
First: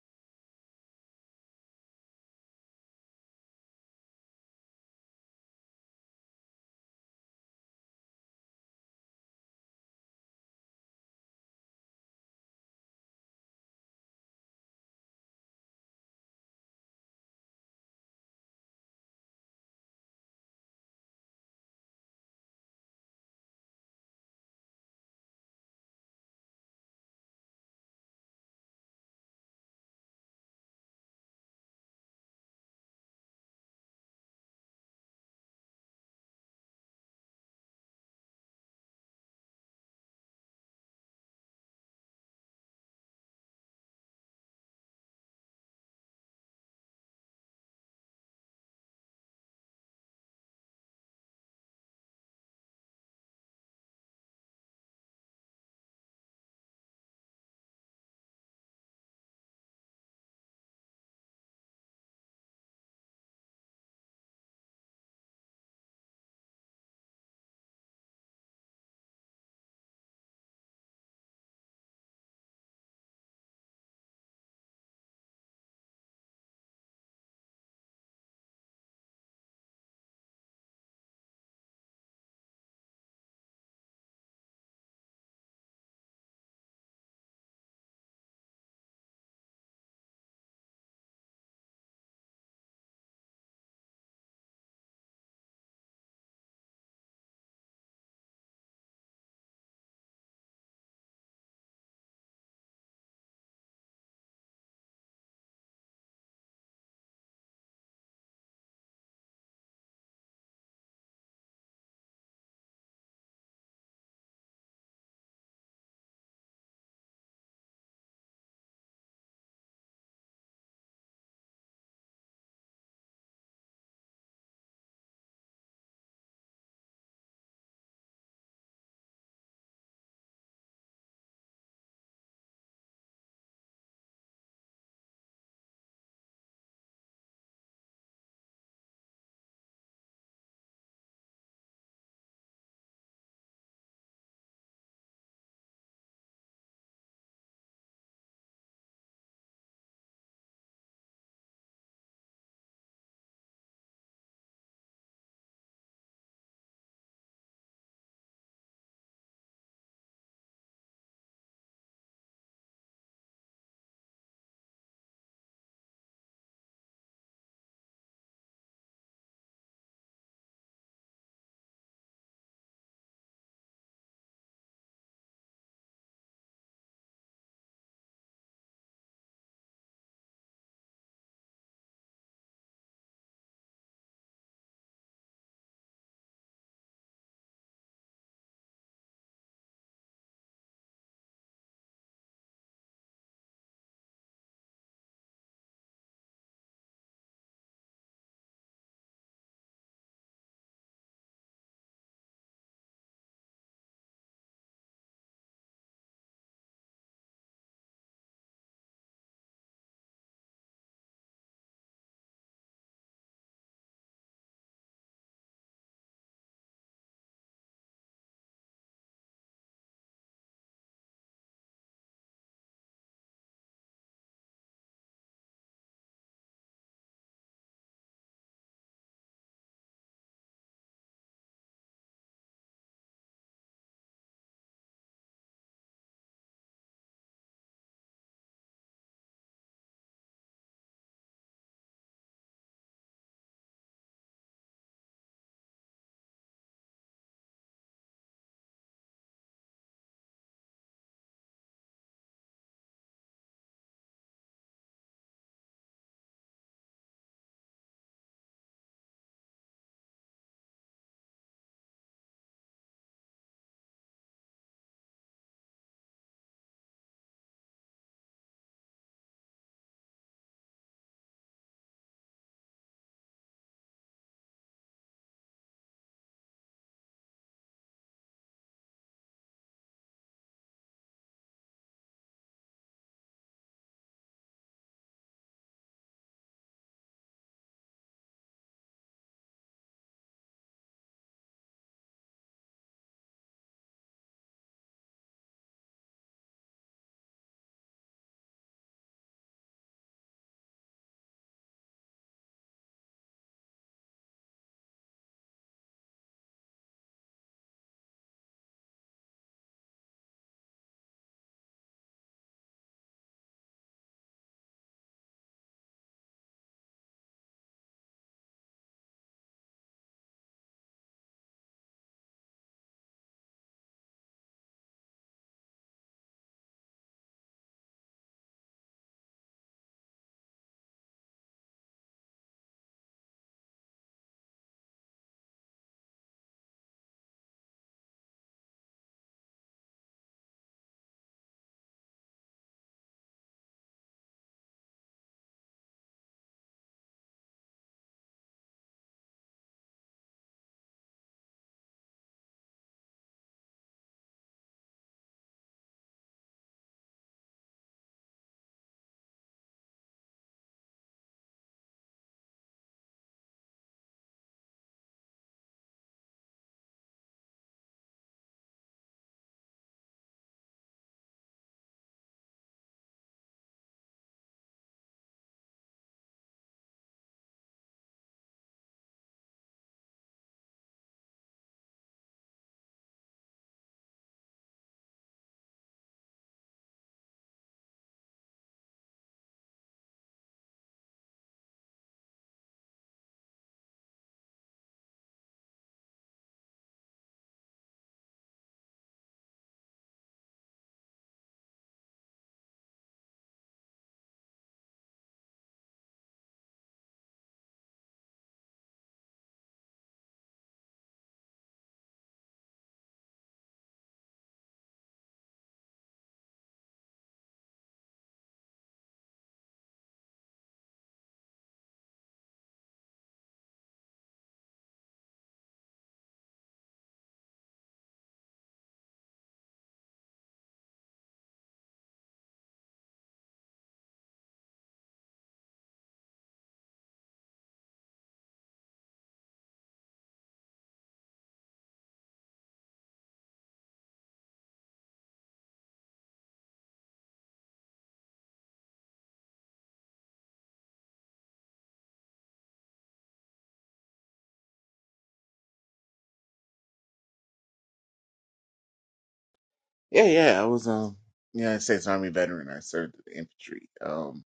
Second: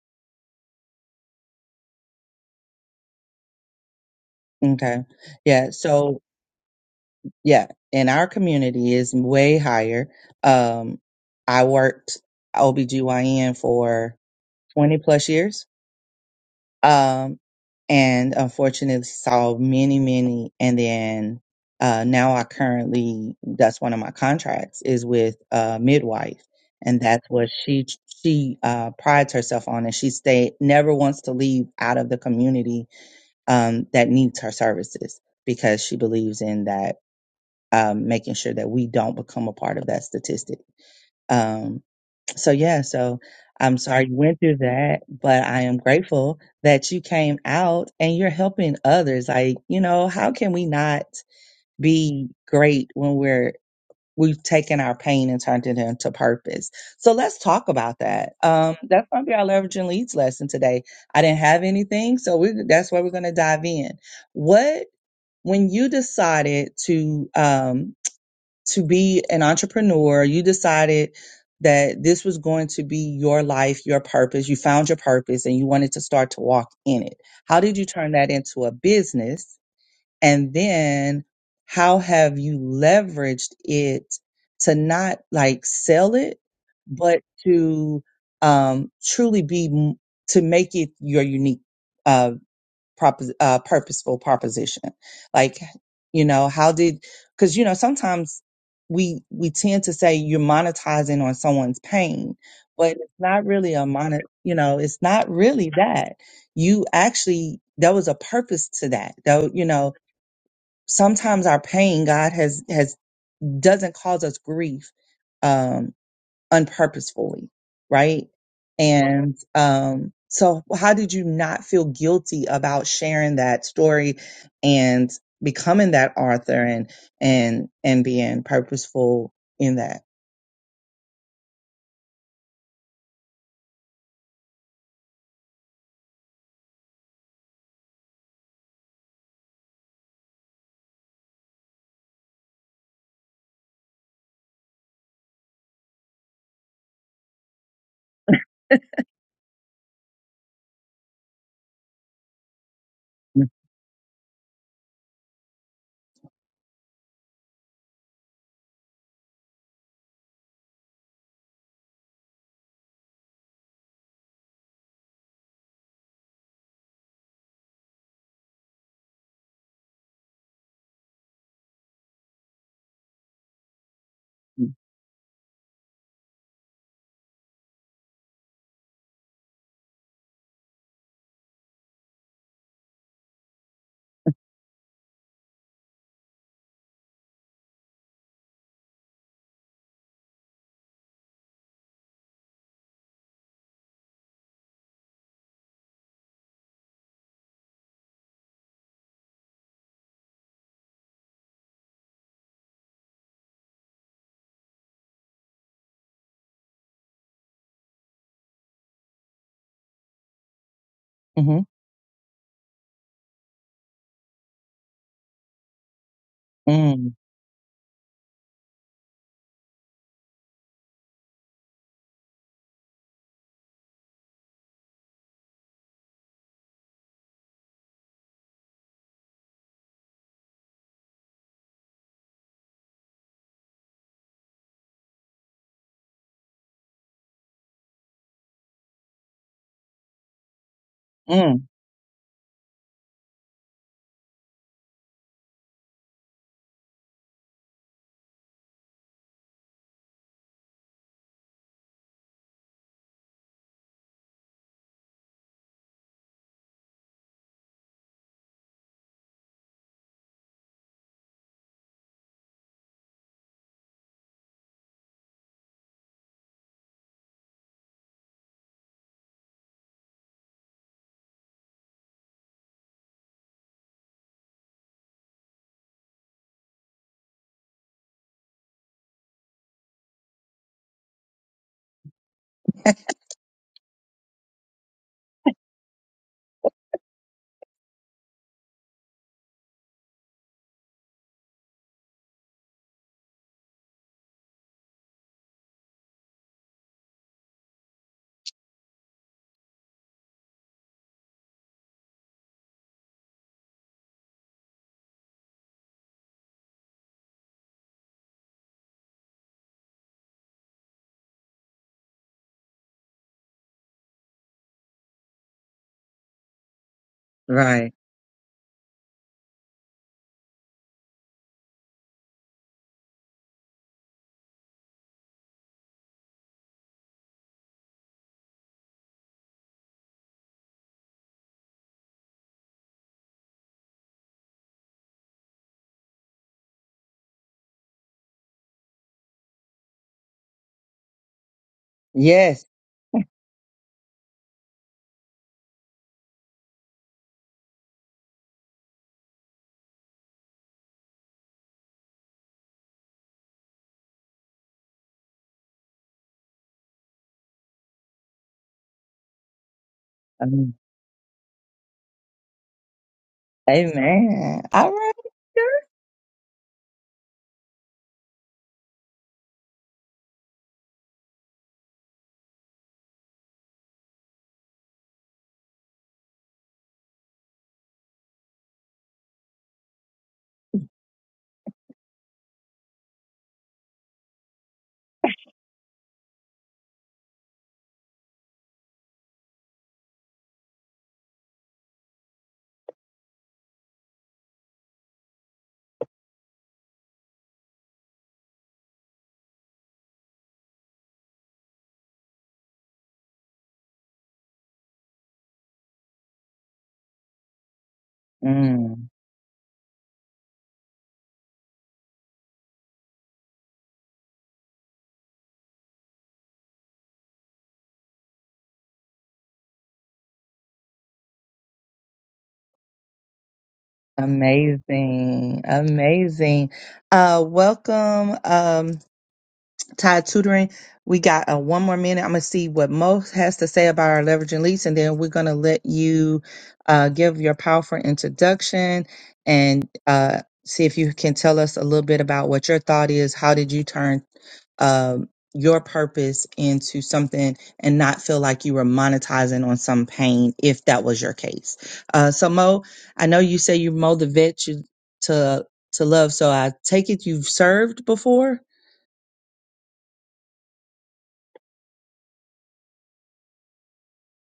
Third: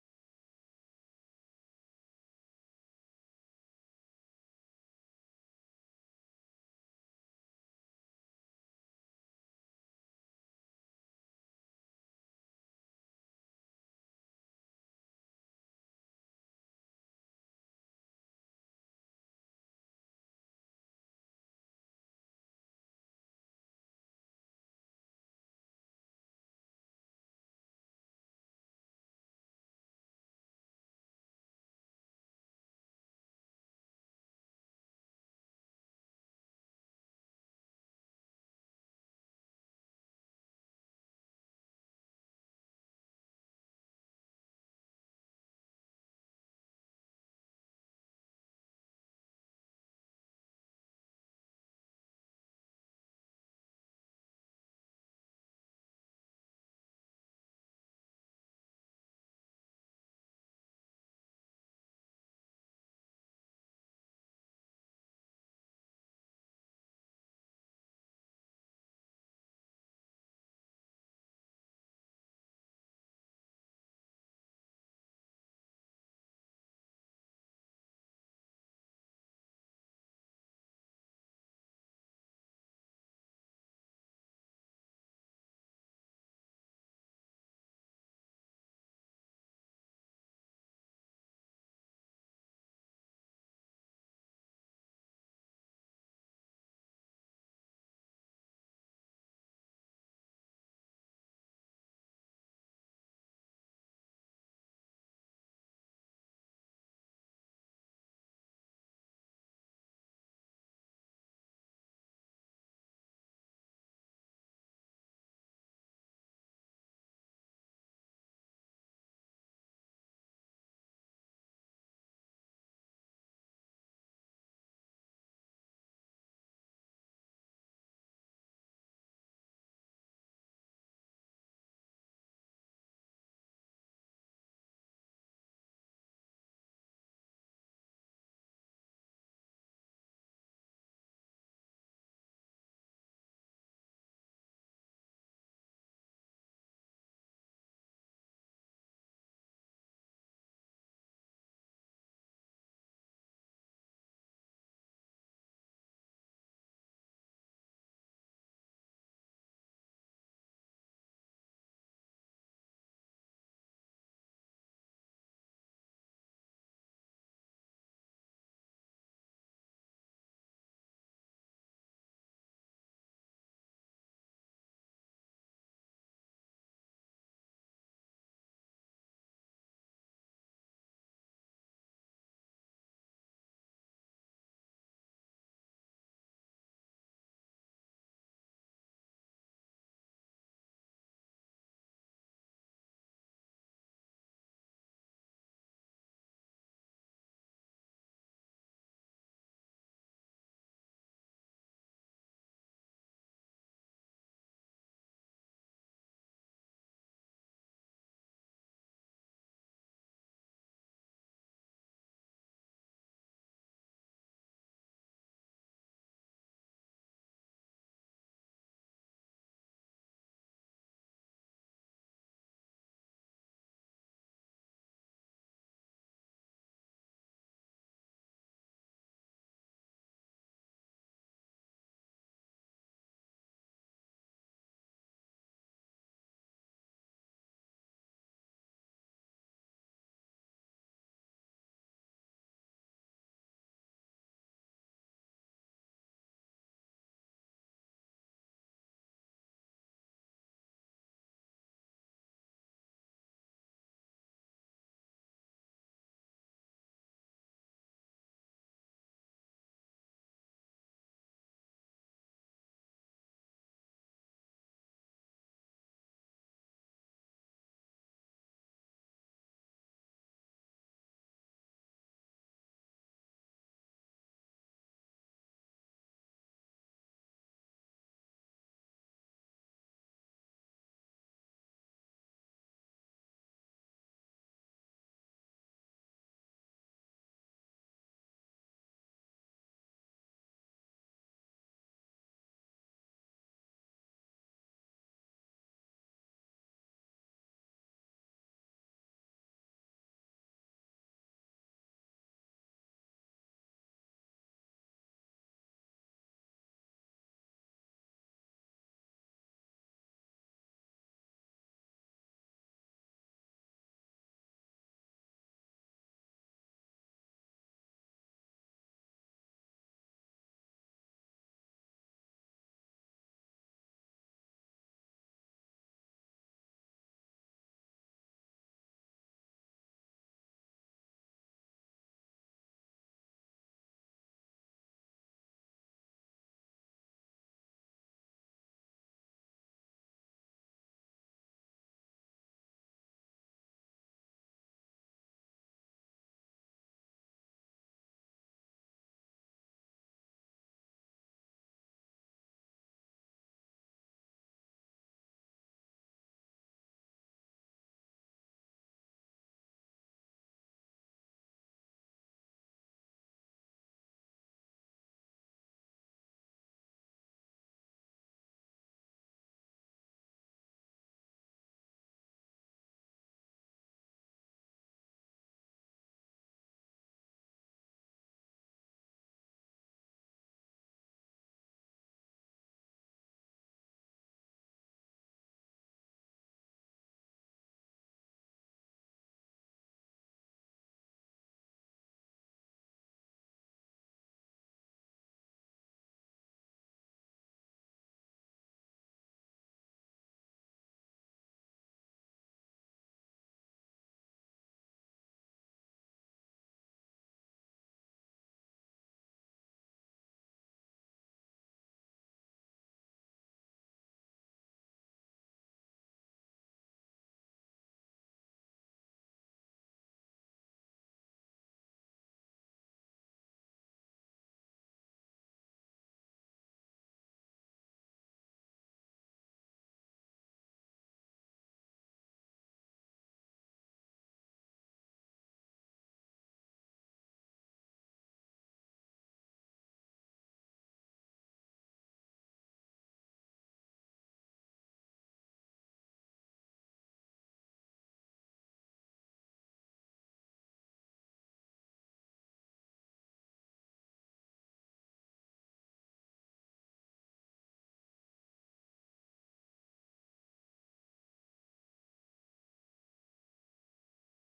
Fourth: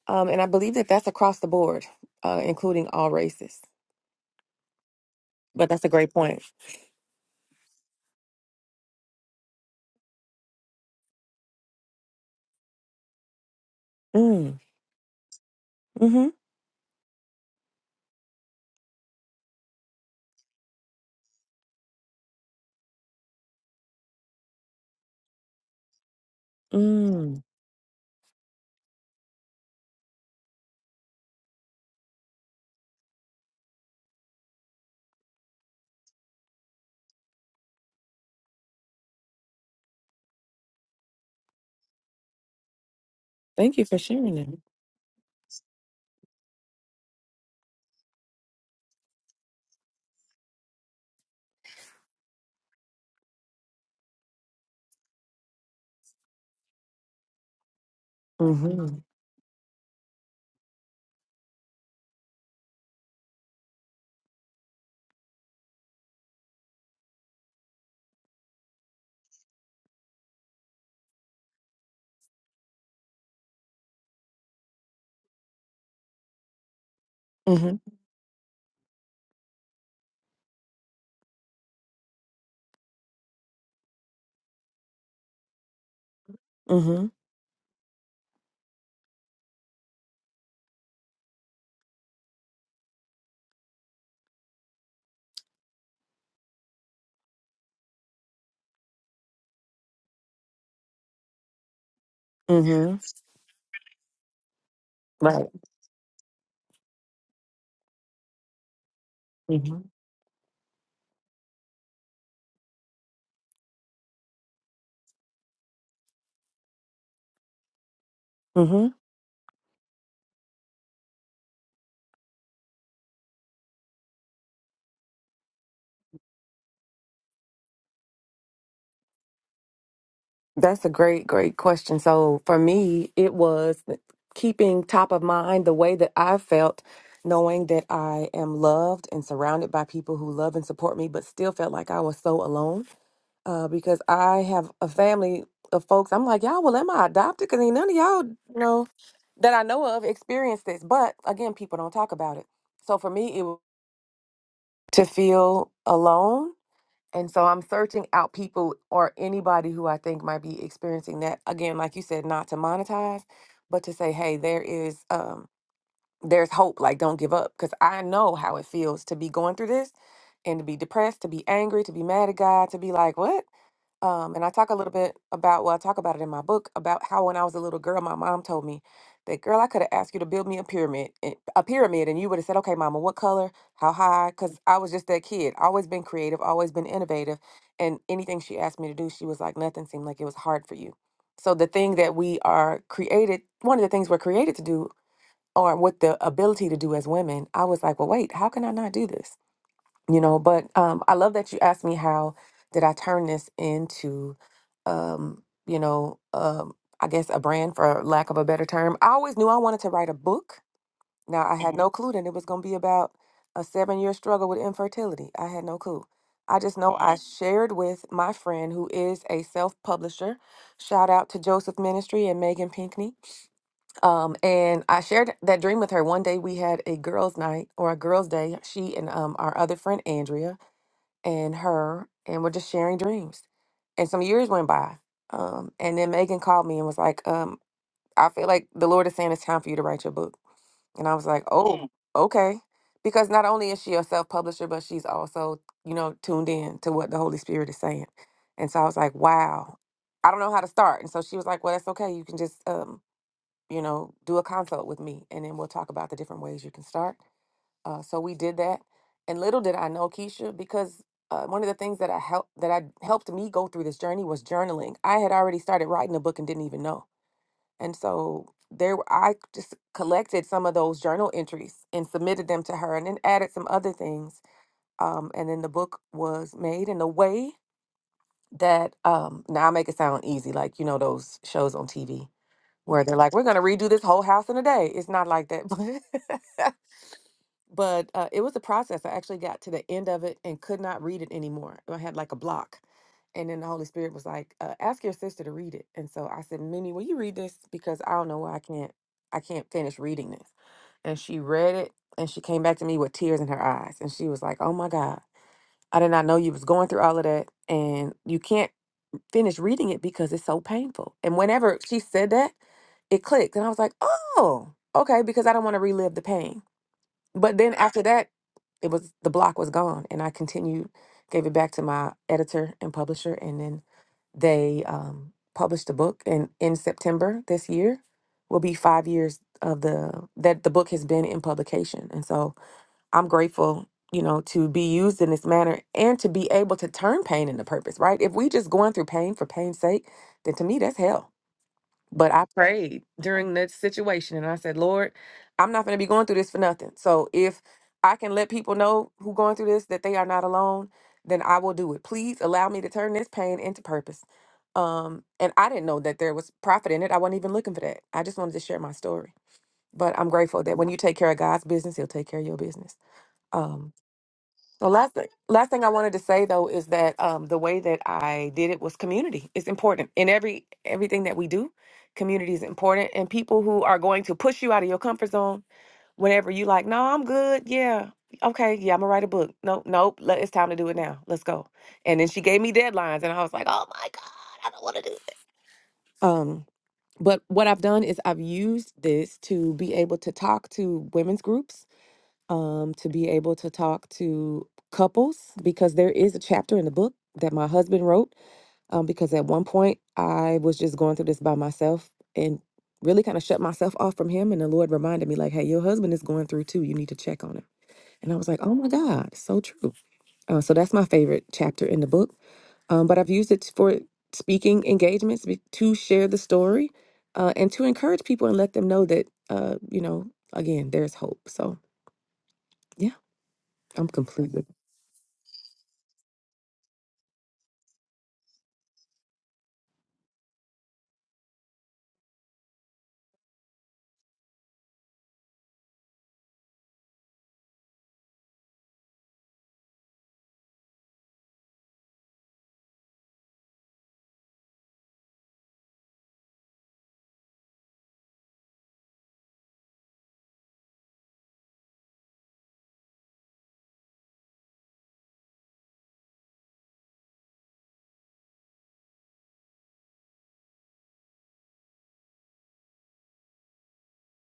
[SPEAKER 3] um, and I believe that that's across the board, uh, including all races.
[SPEAKER 1] Okay.
[SPEAKER 3] But
[SPEAKER 1] Yeah.
[SPEAKER 3] that's a great
[SPEAKER 1] So,
[SPEAKER 3] point.
[SPEAKER 1] yeah, in our community is way higher. Um, I worked OBGYN for
[SPEAKER 3] Mm,
[SPEAKER 1] 20 plus years.
[SPEAKER 3] mm-hmm,
[SPEAKER 1] Um, and unfortunately saw many, many. And then, uh, now I currently, that's one of my contracts is with a midwife. And that's
[SPEAKER 3] mm.
[SPEAKER 1] what she, she, uh, prides herself on. And she stay, never wants to leave out of the community, um, that needs her services because she believes in that, um, making sure that we don't become a part of that statistic. Um, so yeah, so
[SPEAKER 3] Thank
[SPEAKER 1] I'm
[SPEAKER 3] you for
[SPEAKER 1] sorry you
[SPEAKER 3] sharing
[SPEAKER 1] went through
[SPEAKER 3] that.
[SPEAKER 1] that, but I am grateful that you came out and you're helping others. Like, you know, how can we not be great when we're we've taken our pain and turned it into purpose? So let's talk about that. Um,
[SPEAKER 3] Mm-hmm,
[SPEAKER 1] that's gonna be our leveraging leads lesson today. I didn't have anything, so we that's where we're gonna dive in. What when you decided to um to be an entrepreneur, you decided that this was going to be your life, your purpose. You found your purpose and you wanted to start to walk in it. How
[SPEAKER 3] mm-hmm,
[SPEAKER 1] did you turn that into a business? And then how have you leveraged it to not like sell it,
[SPEAKER 3] mm-hmm,
[SPEAKER 1] but to um, truly be, m- to make it your unique? uh, propos- uh, purposeful proposition like you know how did because you know sometimes we we tend to say you're monetizing on someone's pain but
[SPEAKER 3] mm-hmm.
[SPEAKER 1] it's not really a monet you know it's not
[SPEAKER 3] Right.
[SPEAKER 1] really that you actually there was a purpose to that though you
[SPEAKER 3] Mm-hmm,
[SPEAKER 1] know sometimes our pain god has has doesn't cause us grief Um, unpurposefully, right? And um, so, how did you not feel guilty about sharing that story and becoming that author and and and being purposeful in that?
[SPEAKER 3] That's a great, great question. So for me, it was keeping top of mind the way that I felt, knowing that I am loved and surrounded by people who love and support me, but still felt like I was so alone uh, because I have a family of folks. I'm like, y'all, well, am I adopted? Because ain't none of y'all know that I know of experienced this. But again, people don't talk about it. So for me, it was to feel alone and so I'm searching out people or anybody who I think might be experiencing that. Again, like you said, not to monetize, but to say, hey, there is um there's hope. Like don't give up. Cause I know how it feels to be going through this and to be depressed, to be angry, to be mad at God, to be like, what? Um, and I talk a little bit about, well, I talk about it in my book about how when I was a little girl, my mom told me that, girl, I could have asked you to build me a pyramid, eh, a pyramid, and you would have said, okay, mama, what color, how high? Because I was just that kid, always been creative, always been innovative. And anything she asked me to do, she was like, nothing seemed like it was hard for you. So the thing that we are created, one of the things we're created to do, or with the ability to do as women, I was like, well, wait, how can I not do this? you know but um i love that you asked me how did i turn this into um you know um i guess a brand for lack of a better term i always knew i wanted to write a book now i
[SPEAKER 1] Mm-hmm.
[SPEAKER 3] had Mhm. no clue that it was going to be about a seven year struggle with infertility i had no clue i just know i
[SPEAKER 1] Mm,
[SPEAKER 3] Mhm. shared with my friend who is a self publisher shout out to joseph ministry and megan pinkney um, and I shared that dream with her. One day we had a girls' night or a girls' day. She and um, our other friend Andrea, and her and we're just sharing dreams. And some years went by. Um, and then Megan called me and was like, um, I feel like the Lord is saying it's time for you to write your book. And I was like,
[SPEAKER 1] mm,
[SPEAKER 3] Oh, Mm. okay. Because not only is she a self publisher, but she's also, you know, tuned in to what the Holy Spirit is saying. And so I was like, Wow, I don't know how to start. And so she was like, Well, that's okay. You can just um, you know, do a consult with me and then we'll talk about the different ways you can start. Uh, so we did that, and little did I know, Keisha, because uh, one of the things that I helped that I helped me go through this journey was journaling. I had already started writing a book and didn't even know, and so there were- I just collected some of those journal entries and submitted them to her, and then added some other things. Um, and then the book was made in a way that um, now I make it sound easy, like you know those shows on TV where they're like, "We're gonna redo this whole house in a day." It's not like that, but but uh, it was a process. I actually got to the end of it and could not read it anymore. I had like a block. And then the Holy Spirit was like, uh, ask your sister to read it. And so I said, "Minnie, will you read this? Because I don't know why I can't, I can't finish reading this. And she read it and she came back to me with tears in her eyes. And she was like, oh my God, I did not know you was going through all of that. And you can't finish reading it because it's so painful. And whenever she said that, it clicked. And I was like, oh, okay, because I don't want to relive the pain. But then
[SPEAKER 1] right.
[SPEAKER 3] after that, it was the block was gone, and I continued, gave it back to my editor and publisher, and then they um, published the book. And in September this year, will be five years of the that the book has been in publication, and so I'm grateful, you know, to be used in this manner and to be able to turn pain into purpose. Right? If we just going through pain for pain's sake, then to me that's hell but I
[SPEAKER 1] Yes.
[SPEAKER 3] prayed during that situation and I said, Lord, I'm not going to be going through this for nothing. So if I can let people know who going through this that they are not alone, then I will do it. Please allow me to turn this pain into purpose. Um, and I didn't know that there was profit in it. I wasn't even looking for that. I just wanted to share my story. But I'm grateful
[SPEAKER 1] Um,
[SPEAKER 3] that when you take care of God's business, He'll take care of your business. Um,
[SPEAKER 1] amen.
[SPEAKER 3] the
[SPEAKER 1] All right.
[SPEAKER 3] last thing,
[SPEAKER 1] girl.
[SPEAKER 3] last thing I wanted to say though is that um, the way that I did it was community. It's important in every everything that we do. Community is important, and people who are going to push you out of your comfort zone whenever you like, no, I'm good. Yeah, okay, yeah, I'm gonna write a book. Nope, nope. Let, it's time to do it now. Let's go. And then she gave me deadlines, and I was like, oh my god. Um, but what I've done is I've used this to be able to talk to women's groups um, to be able to talk to couples because there is a chapter in the book that my husband wrote. Um, because at one point I was just going through this by myself and really kind of shut myself off from him. And the Lord reminded me, like, hey, your husband is going through too. You need to check on him. And I was like, oh my
[SPEAKER 1] Mm.
[SPEAKER 3] God, so true. Uh, so that's my favorite chapter in the book. Um, but I've used it for speaking engagements be- to share the story uh, and to encourage people and let them know that, uh, you know, again, there's hope. So yeah, I'm complete.
[SPEAKER 1] Amazing, amazing. Uh, welcome, um, Tide Tutoring. We got uh, one more minute. I'm going to see what Mo has to say about our leveraging leads, and then we're going to let you uh, give your powerful introduction and uh, see if you can tell us a little bit about what your thought is. How did you turn um, your purpose into something and not feel like you were monetizing on some pain, if that was your case? Uh, so, Mo, I know you say you Mo the vet you, to to love, so I take it you've served before.
[SPEAKER 2] Yeah, yeah. I was um United States Army veteran. I served in the infantry. Um,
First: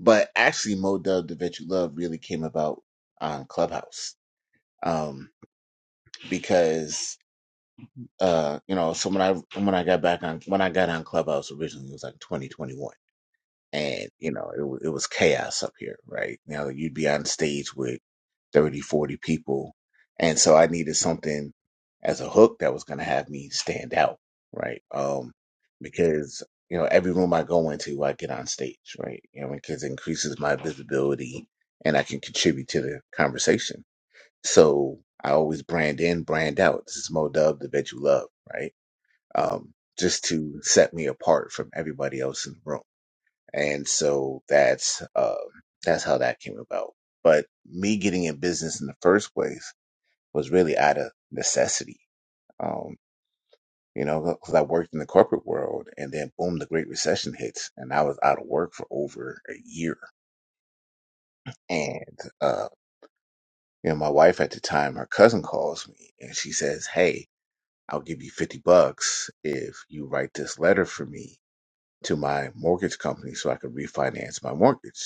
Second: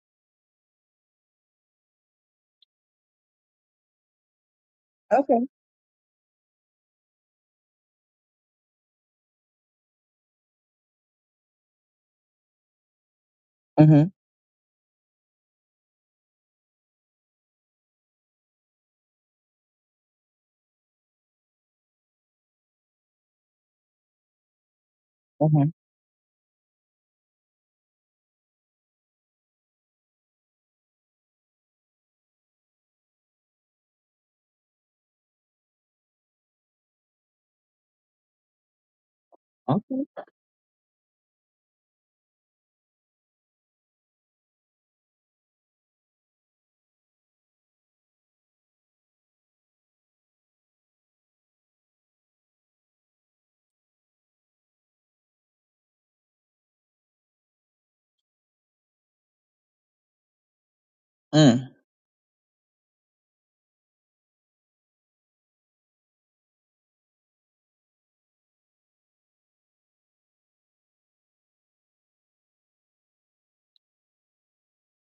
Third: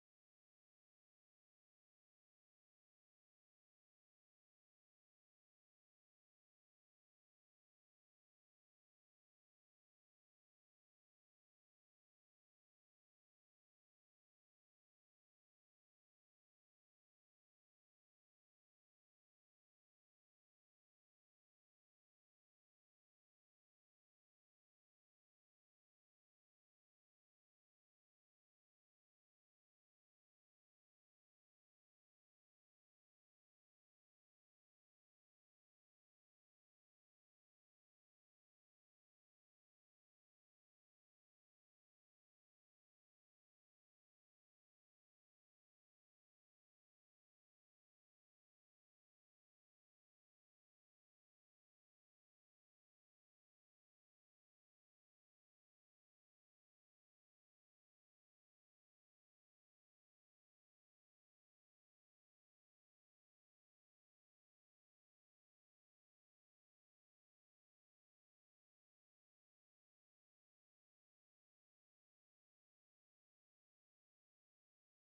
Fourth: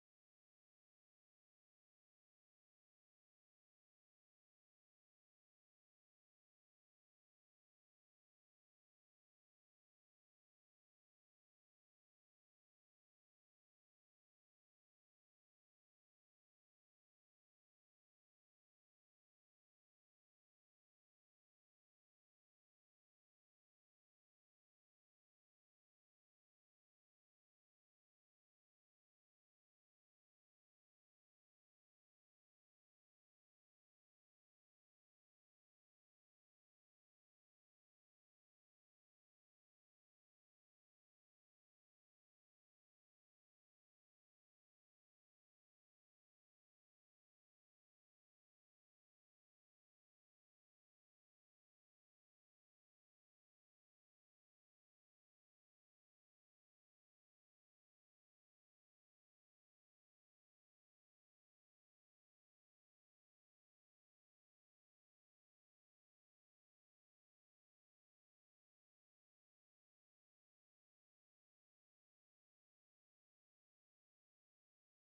[SPEAKER 2] but actually, Mo Dub, the Vet You Love, really came about on Clubhouse. Um,
[SPEAKER 1] Okay.
[SPEAKER 2] because uh, you know, so when I when I got back on when I got on Clubhouse originally, it was like 2021 and you know it, wa- it was chaos up here right now you'd be on stage with 30, 40 people and so i needed something as a hook that was going to have me stand out right um
[SPEAKER 1] Mhm.
[SPEAKER 2] because you know every room i go into i get on stage right you know because it increases my visibility and i can contribute to the conversation so i always brand in brand out this is mo dub the bet you love right um
[SPEAKER 1] Okay.
[SPEAKER 2] just to set me apart from everybody else in the room and so that's um, that's how that came about. But me getting in business in the first place was really out of necessity, um, you know, because I worked in the corporate world, and then boom, the Great Recession hits, and I was out of work for over a year.
[SPEAKER 1] Mm.
[SPEAKER 2] And uh, you know, my wife at the time, her cousin calls me, and she says, "Hey, I'll give you fifty bucks if you write this letter for me." To my mortgage company so I could refinance my mortgage.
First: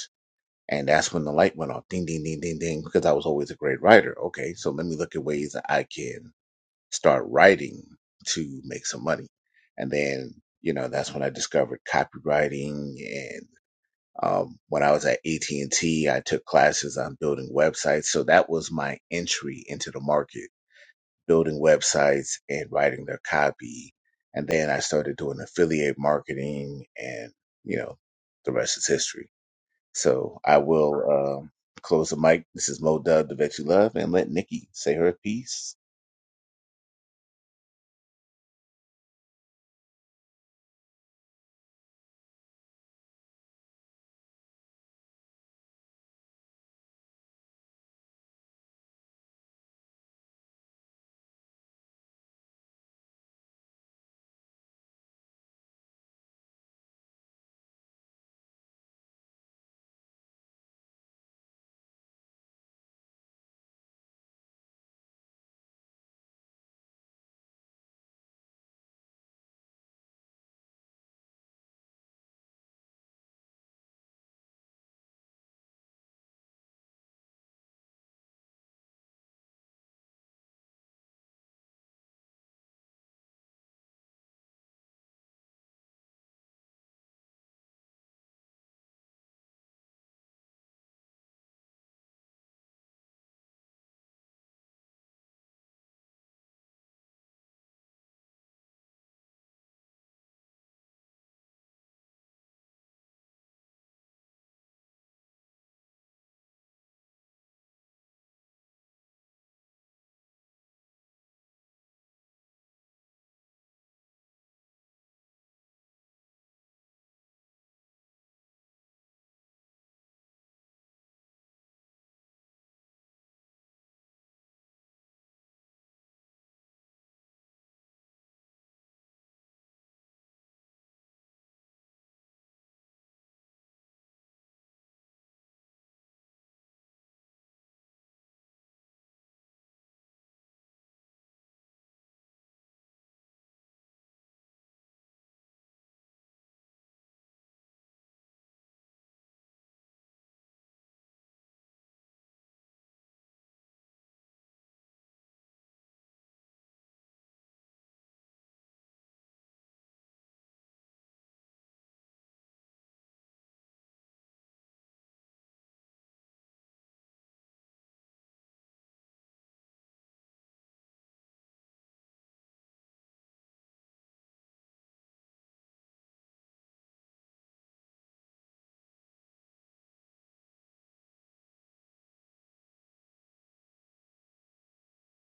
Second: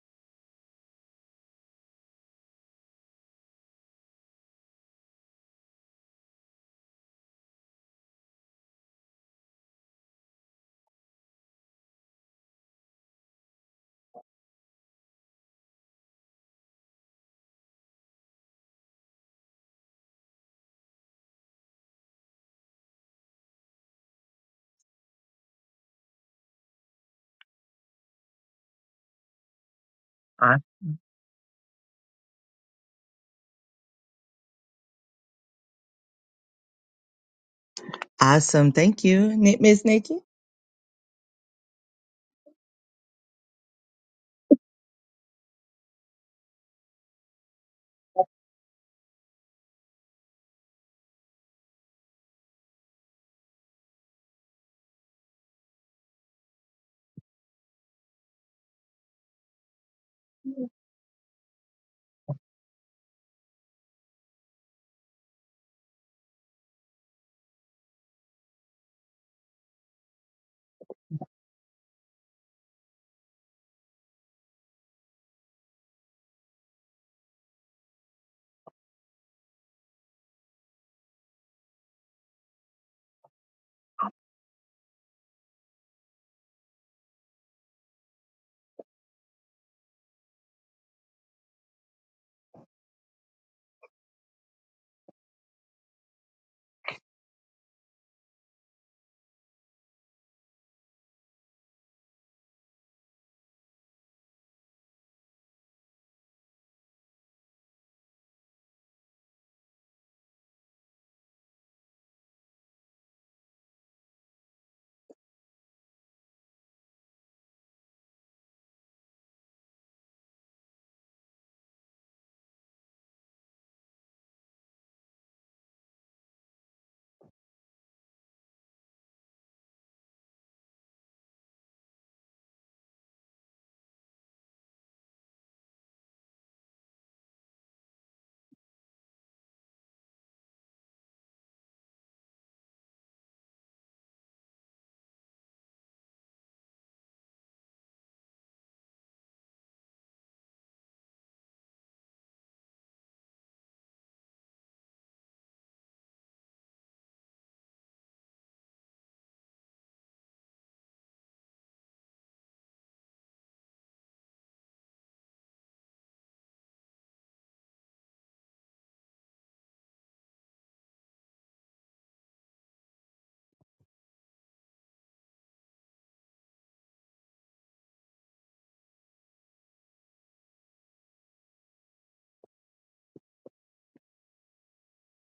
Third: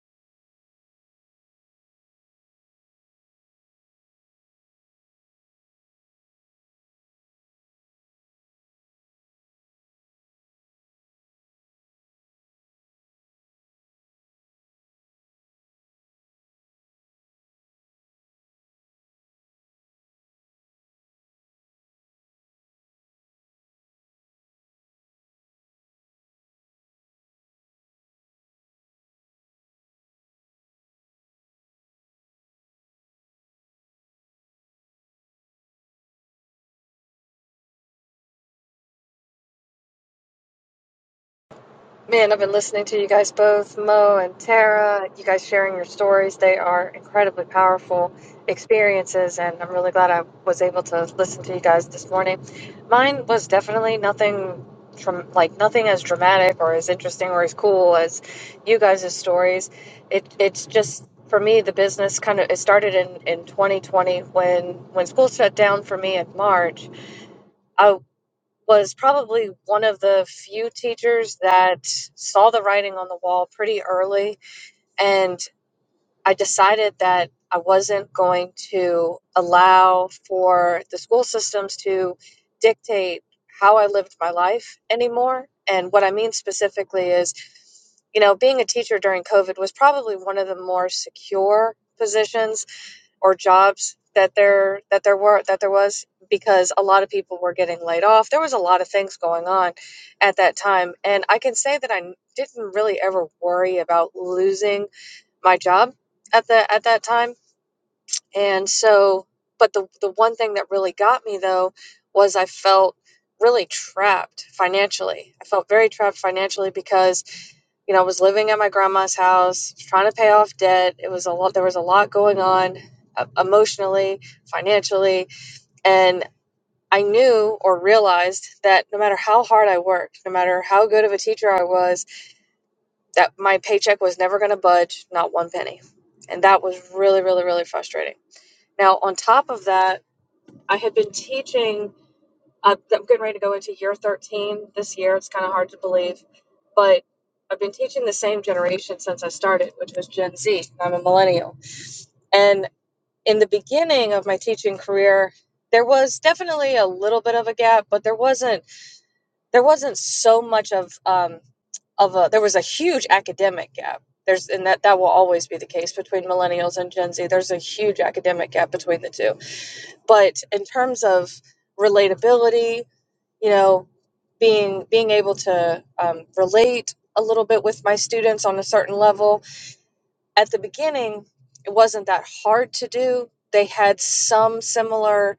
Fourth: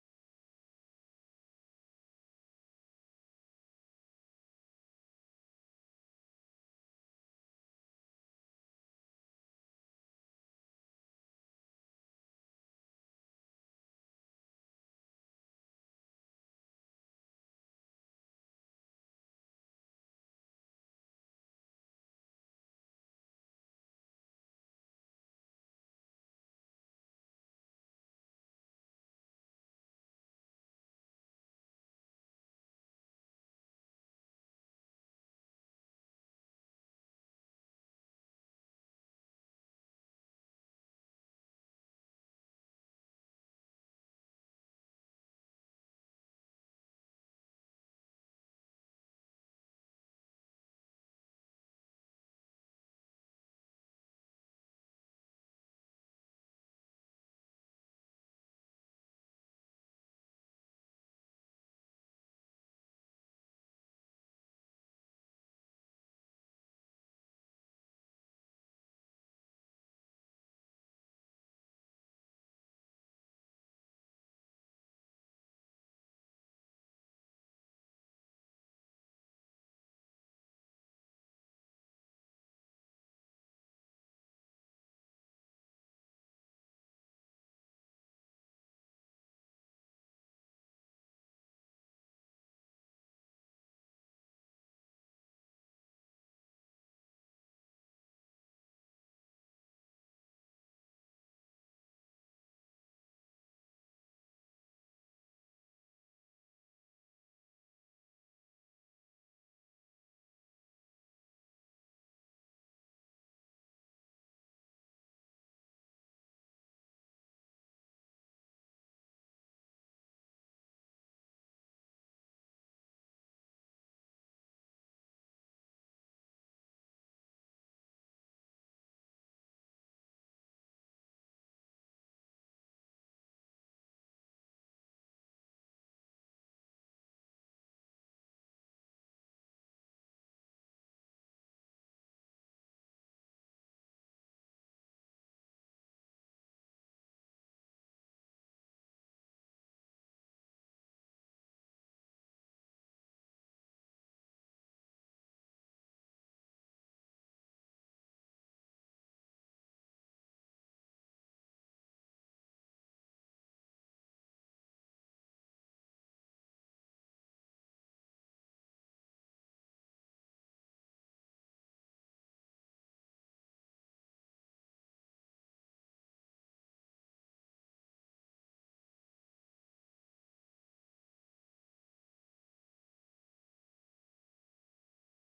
[SPEAKER 2] And that's when the light went off. Ding, ding, ding, ding, ding. Because I was always a great writer. Okay, so let me look at ways that I can start writing to make some money. And then, you know, that's when I discovered copywriting. And um, when I was at AT and T, I took classes on building websites. So that was my entry into the market: building websites and writing their copy. And then I started doing affiliate marketing, and you know, the rest is history. So I will um, close the mic. This is Mo Dub, the Vet You Love, and let Nikki say her piece.
[SPEAKER 1] Awesome. Thank you, Ni- Miss Nikki.
[SPEAKER 4] Man, I've been listening to you guys both, Mo and Tara, you guys sharing your stories. They are incredibly powerful experiences, and I'm really glad I was able to listen to you guys this morning. Mine was definitely nothing from like nothing as dramatic or as interesting or as cool as you guys' stories. It it's just for me the business kind of it started in in 2020 when when school shut down for me in March was probably one of the few teachers that saw the writing on the wall pretty early. And I decided that I wasn't going to allow for the school systems to dictate how I lived my life anymore. And what I mean specifically is, you know, being a teacher during COVID was probably one of the more secure positions or jobs that there that there were that there was because a lot of people were getting laid off. There was a lot of things going on at that time, and I can say that I n- didn't really ever worry about losing my job at the at that time. And so, but the the one thing that really got me though was I felt really trapped financially. I felt very trapped financially because you know, I was living at my grandma's house, trying to pay off debt. It was a lot, there was a lot going on uh, emotionally, financially. And I knew or realized that no matter how hard I worked, no matter how good of a teacher I was, that my paycheck was never going to budge, not one penny. And that was really, really, really frustrating. Now, on top of that, I had been teaching uh, I'm getting ready to go into year 13 this year. It's kind of hard to believe, but I've been teaching the same generation since I started, which was Gen Z. I'm a millennial. And in the beginning of my teaching career, there was definitely a little bit of a gap, but there wasn't there wasn't so much of um, of a there was a huge academic gap. There's and that that will always be the case between millennials and Gen Z. There's a huge academic gap between the two. But in terms of relatability you know being being able to um, relate a little bit with my students on a certain level at the beginning it wasn't that hard to do they had some similar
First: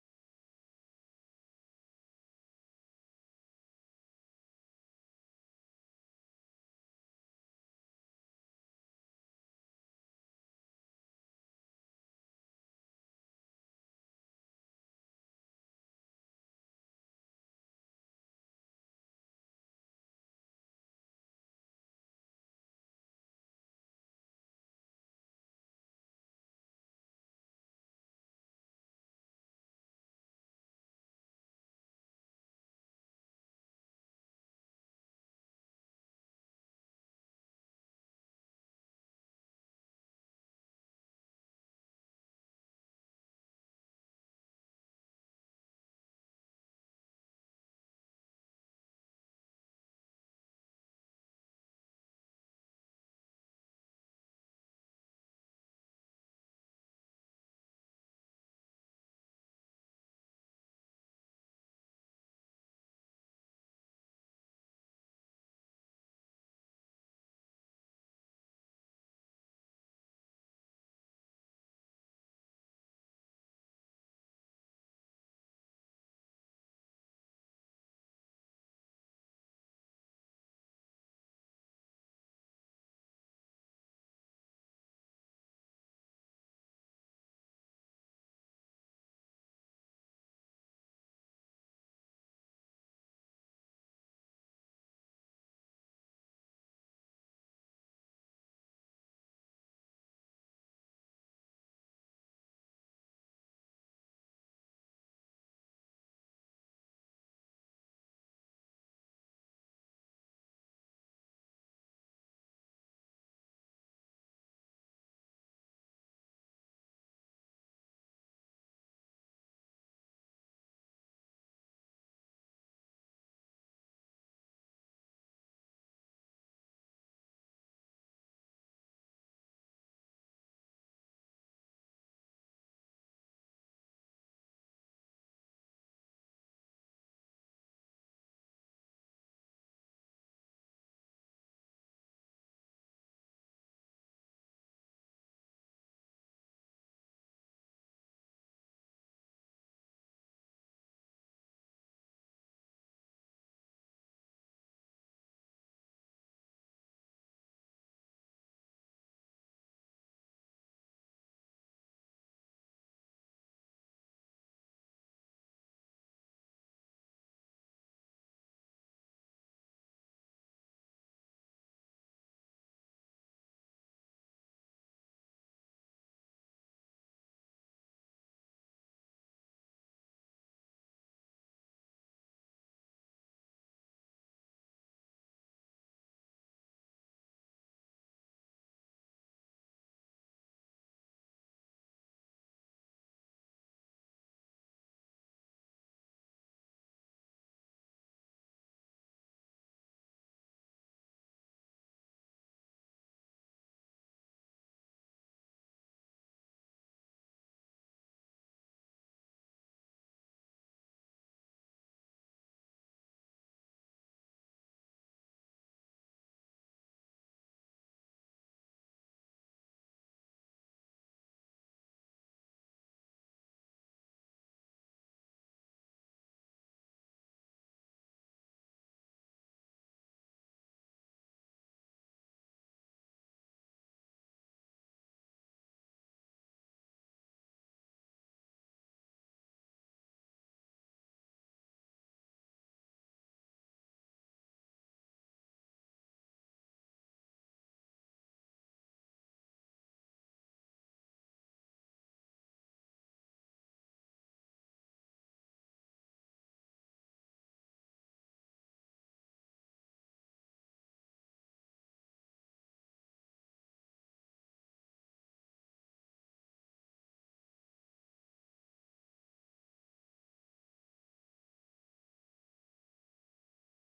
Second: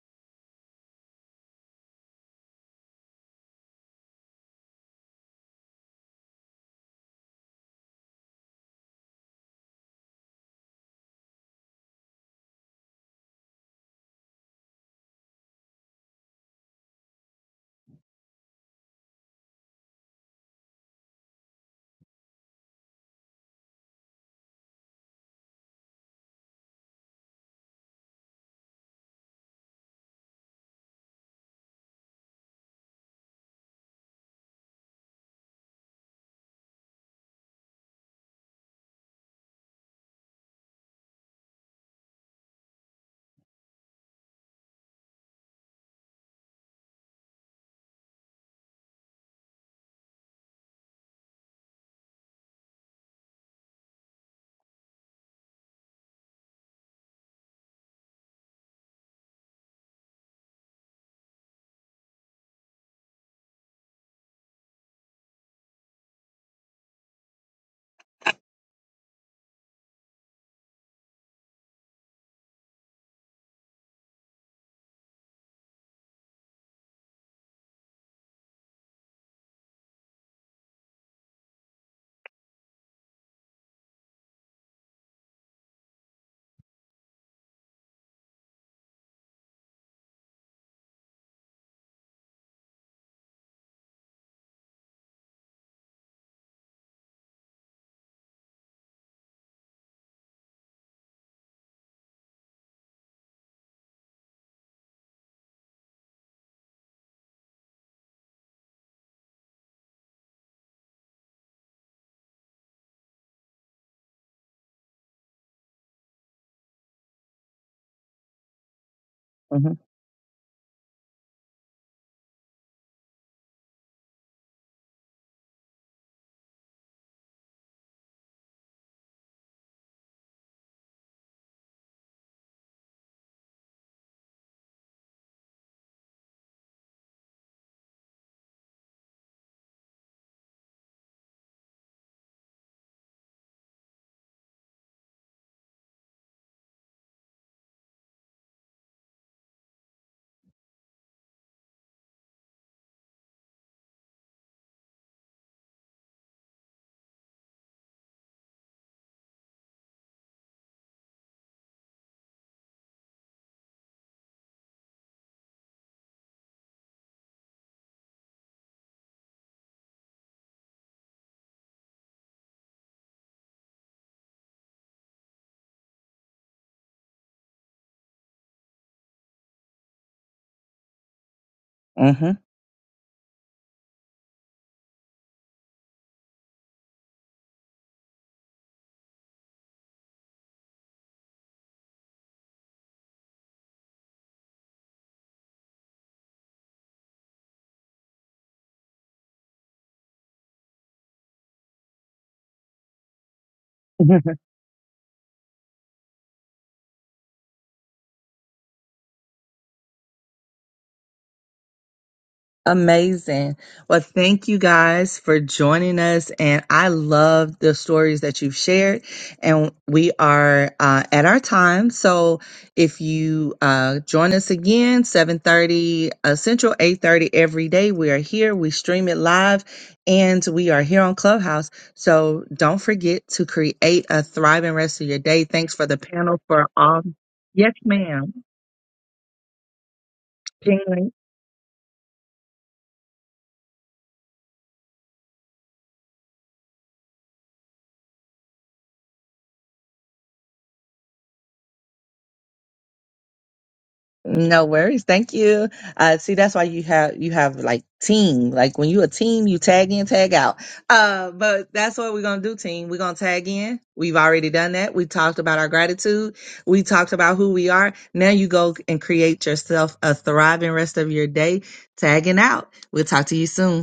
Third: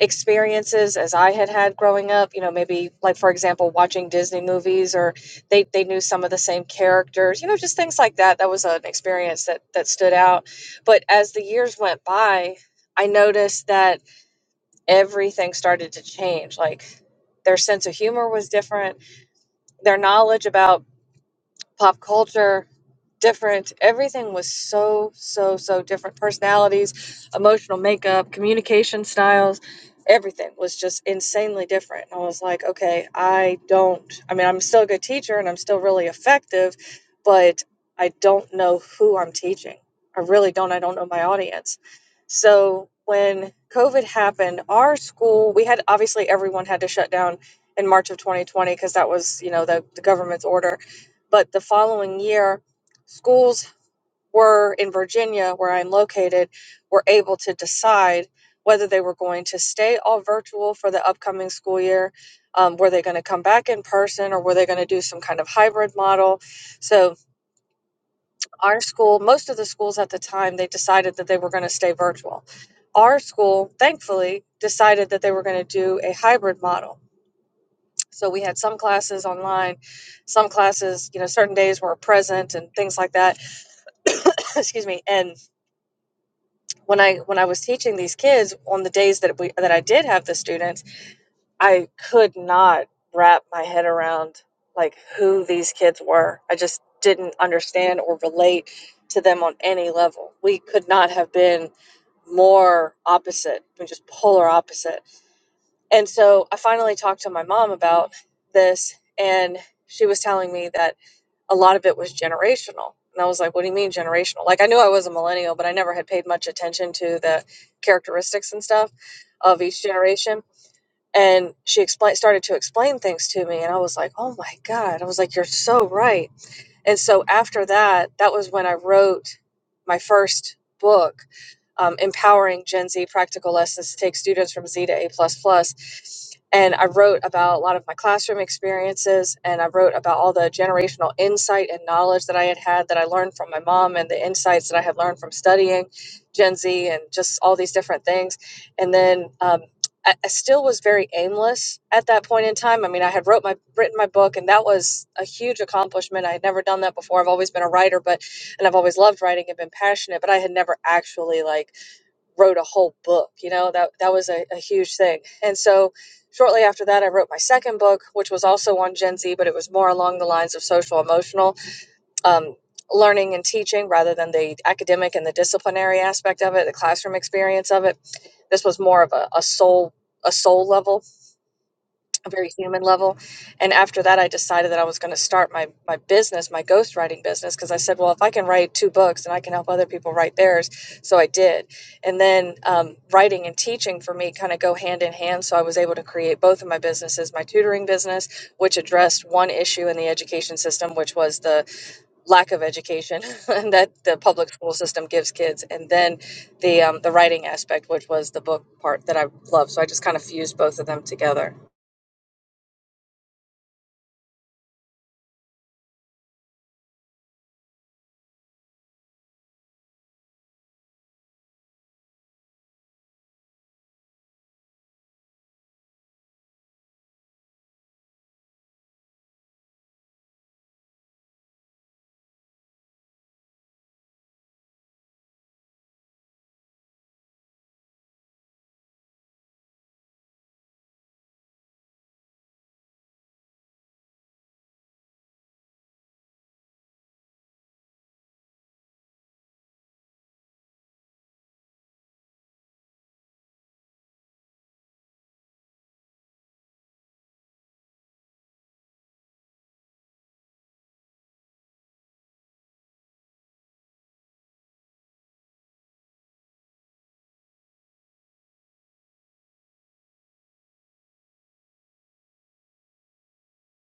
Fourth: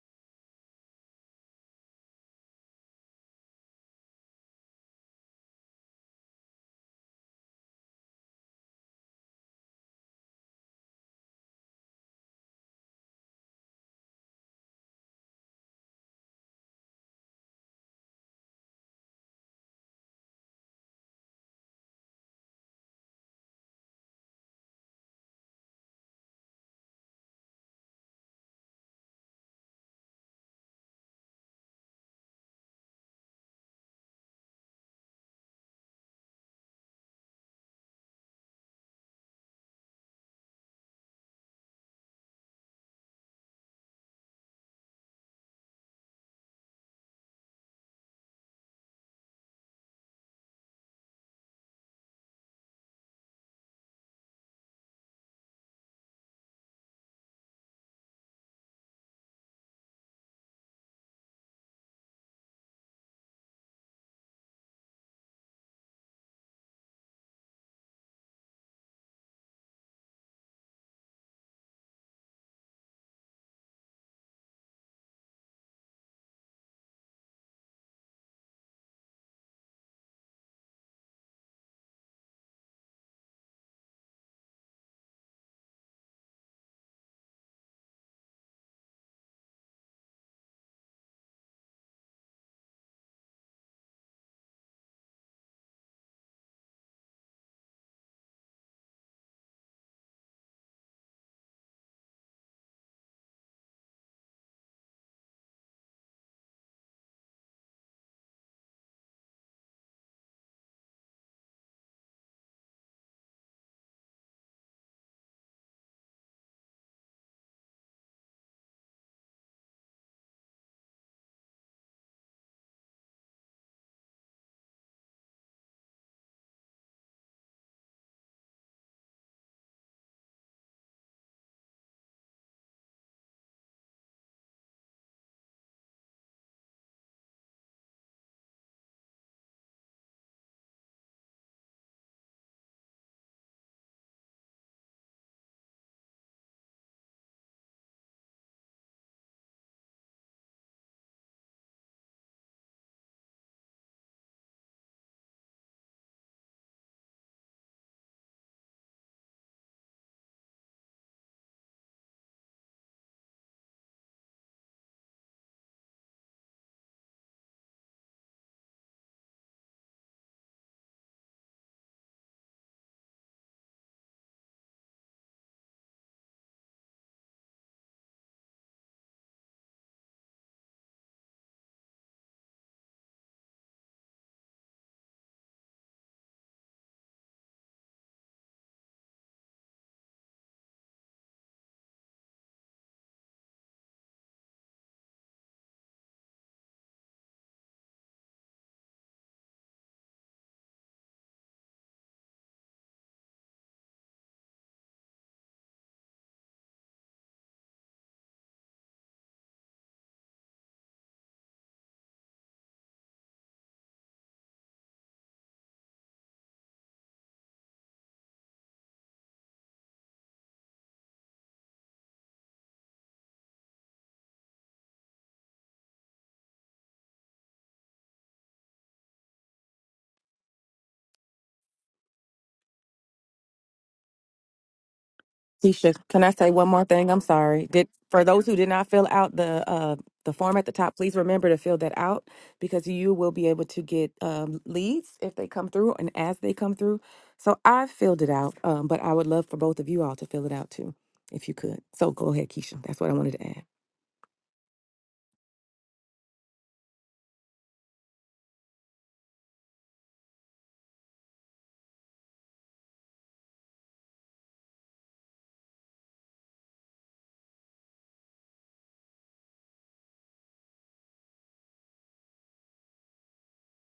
[SPEAKER 4] experiences as i had had growing up you know maybe like for example watching disney movies or they, they knew some of the same characters you know just things like that that was an experience that that stood out but as the years went by i noticed that everything started to change. Like their sense of humor was different, their knowledge about pop culture, different. Everything was so, so, so different. Personalities, emotional makeup, communication styles, everything was just insanely different. And I was like, okay, I don't, I mean, I'm still a good teacher and I'm still really effective, but I don't know who I'm teaching. I really don't. I don't know my audience. So when COVID happened, our school, we had obviously everyone had to shut down in March of 2020 because that was, you know, the, the government's order but the following year, schools were in Virginia, where I'm located, were able to decide whether they were going to stay all virtual for the upcoming school year. Um, were they going to come back in person or were they going to do some kind of hybrid model? So, our school, most of the schools at the time, they decided that they were going to stay virtual. Our school, thankfully, decided that they were going to do a hybrid model. So, we had some classes online, some classes, you know, certain days were present and things like that excuse me and when i when i was teaching these kids on the days that we that i did have the students i could not wrap my head around like who these kids were i just didn't understand or relate to them on any level we could not have been more opposite we just polar opposite and so i finally talked to my mom about this and she was telling me that a lot of it was generational. And I was like, what do you mean generational? Like, I knew I was a millennial, but I never had paid much attention to the characteristics and stuff of
[SPEAKER 1] Mm-hmm.
[SPEAKER 4] each generation. And she explained, started to explain things to me. And I was like, oh my God. I was like, you're so right and so after that, that was when I wrote my first book, um, Empowering Gen Z Practical Lessons to Take Students from Z to A. And I wrote about a lot of my classroom experiences and I wrote about all the generational insight and knowledge that I had had that I learned from my mom and the insights that I had learned from studying Gen Z and just all these different things. And then um, I, I still was very aimless at that point in time. I mean, I had wrote my written my book, and that was a huge accomplishment. I had never done that before. I've always been a writer, but and I've always loved writing and been passionate, but I had never actually like wrote a whole book. You know that that was a, a huge thing. And so shortly after that, I wrote my second book, which was also on Gen Z, but it was more along the lines of social emotional um, learning and teaching rather than the academic and the disciplinary aspect of it, the classroom experience of it. This was more of a, a soul a soul level, a very human level. And after that I decided that I was going to start my my business, my ghostwriting business because I said, well, if I can write two books and I can help other people write theirs, so I did. And then um, writing and teaching for me kind of go hand in hand, so I was able to create both of my businesses, my tutoring business, which addressed one issue in the education system, which was the lack of education that the public school system gives kids, and then the um, the writing aspect, which was the book part that I love. So I just kind of fused both of them together.
[SPEAKER 1] Amazing. Well, thank you guys for joining us. And I love the stories that you've shared. And we are uh, at our time. So if you uh, join us again, 7.30 uh, Central, 8.30 every day, we are here. We stream it live and we are here on Clubhouse. So don't forget to create a thriving rest of your day. Thanks for
[SPEAKER 3] Keisha,
[SPEAKER 1] the
[SPEAKER 3] can I
[SPEAKER 1] panel
[SPEAKER 3] say
[SPEAKER 1] for
[SPEAKER 3] one more
[SPEAKER 1] all.
[SPEAKER 3] thing? I'm sorry.
[SPEAKER 1] Yes,
[SPEAKER 3] Did for
[SPEAKER 1] ma'am.
[SPEAKER 3] those who did not fill out the uh the form at the top,
[SPEAKER 1] Ping
[SPEAKER 3] please remember to fill that out because you will be able to get um, leads if they come through and as they come through. So I filled it out, um, but I would love for both of you all to fill it out too, if you could. So go ahead, Keisha. That's what I wanted to add.
[SPEAKER 1] No worries. Thank you. Uh, see, that's why you have you have like team. Like when you a team, you tag in, tag out. Uh, but that's what we're gonna do, team. We're gonna tag in. We've already done that. We talked about our gratitude. We talked about who we are. Now you go and create yourself a thriving rest of your day. Tagging out. We'll talk to you soon.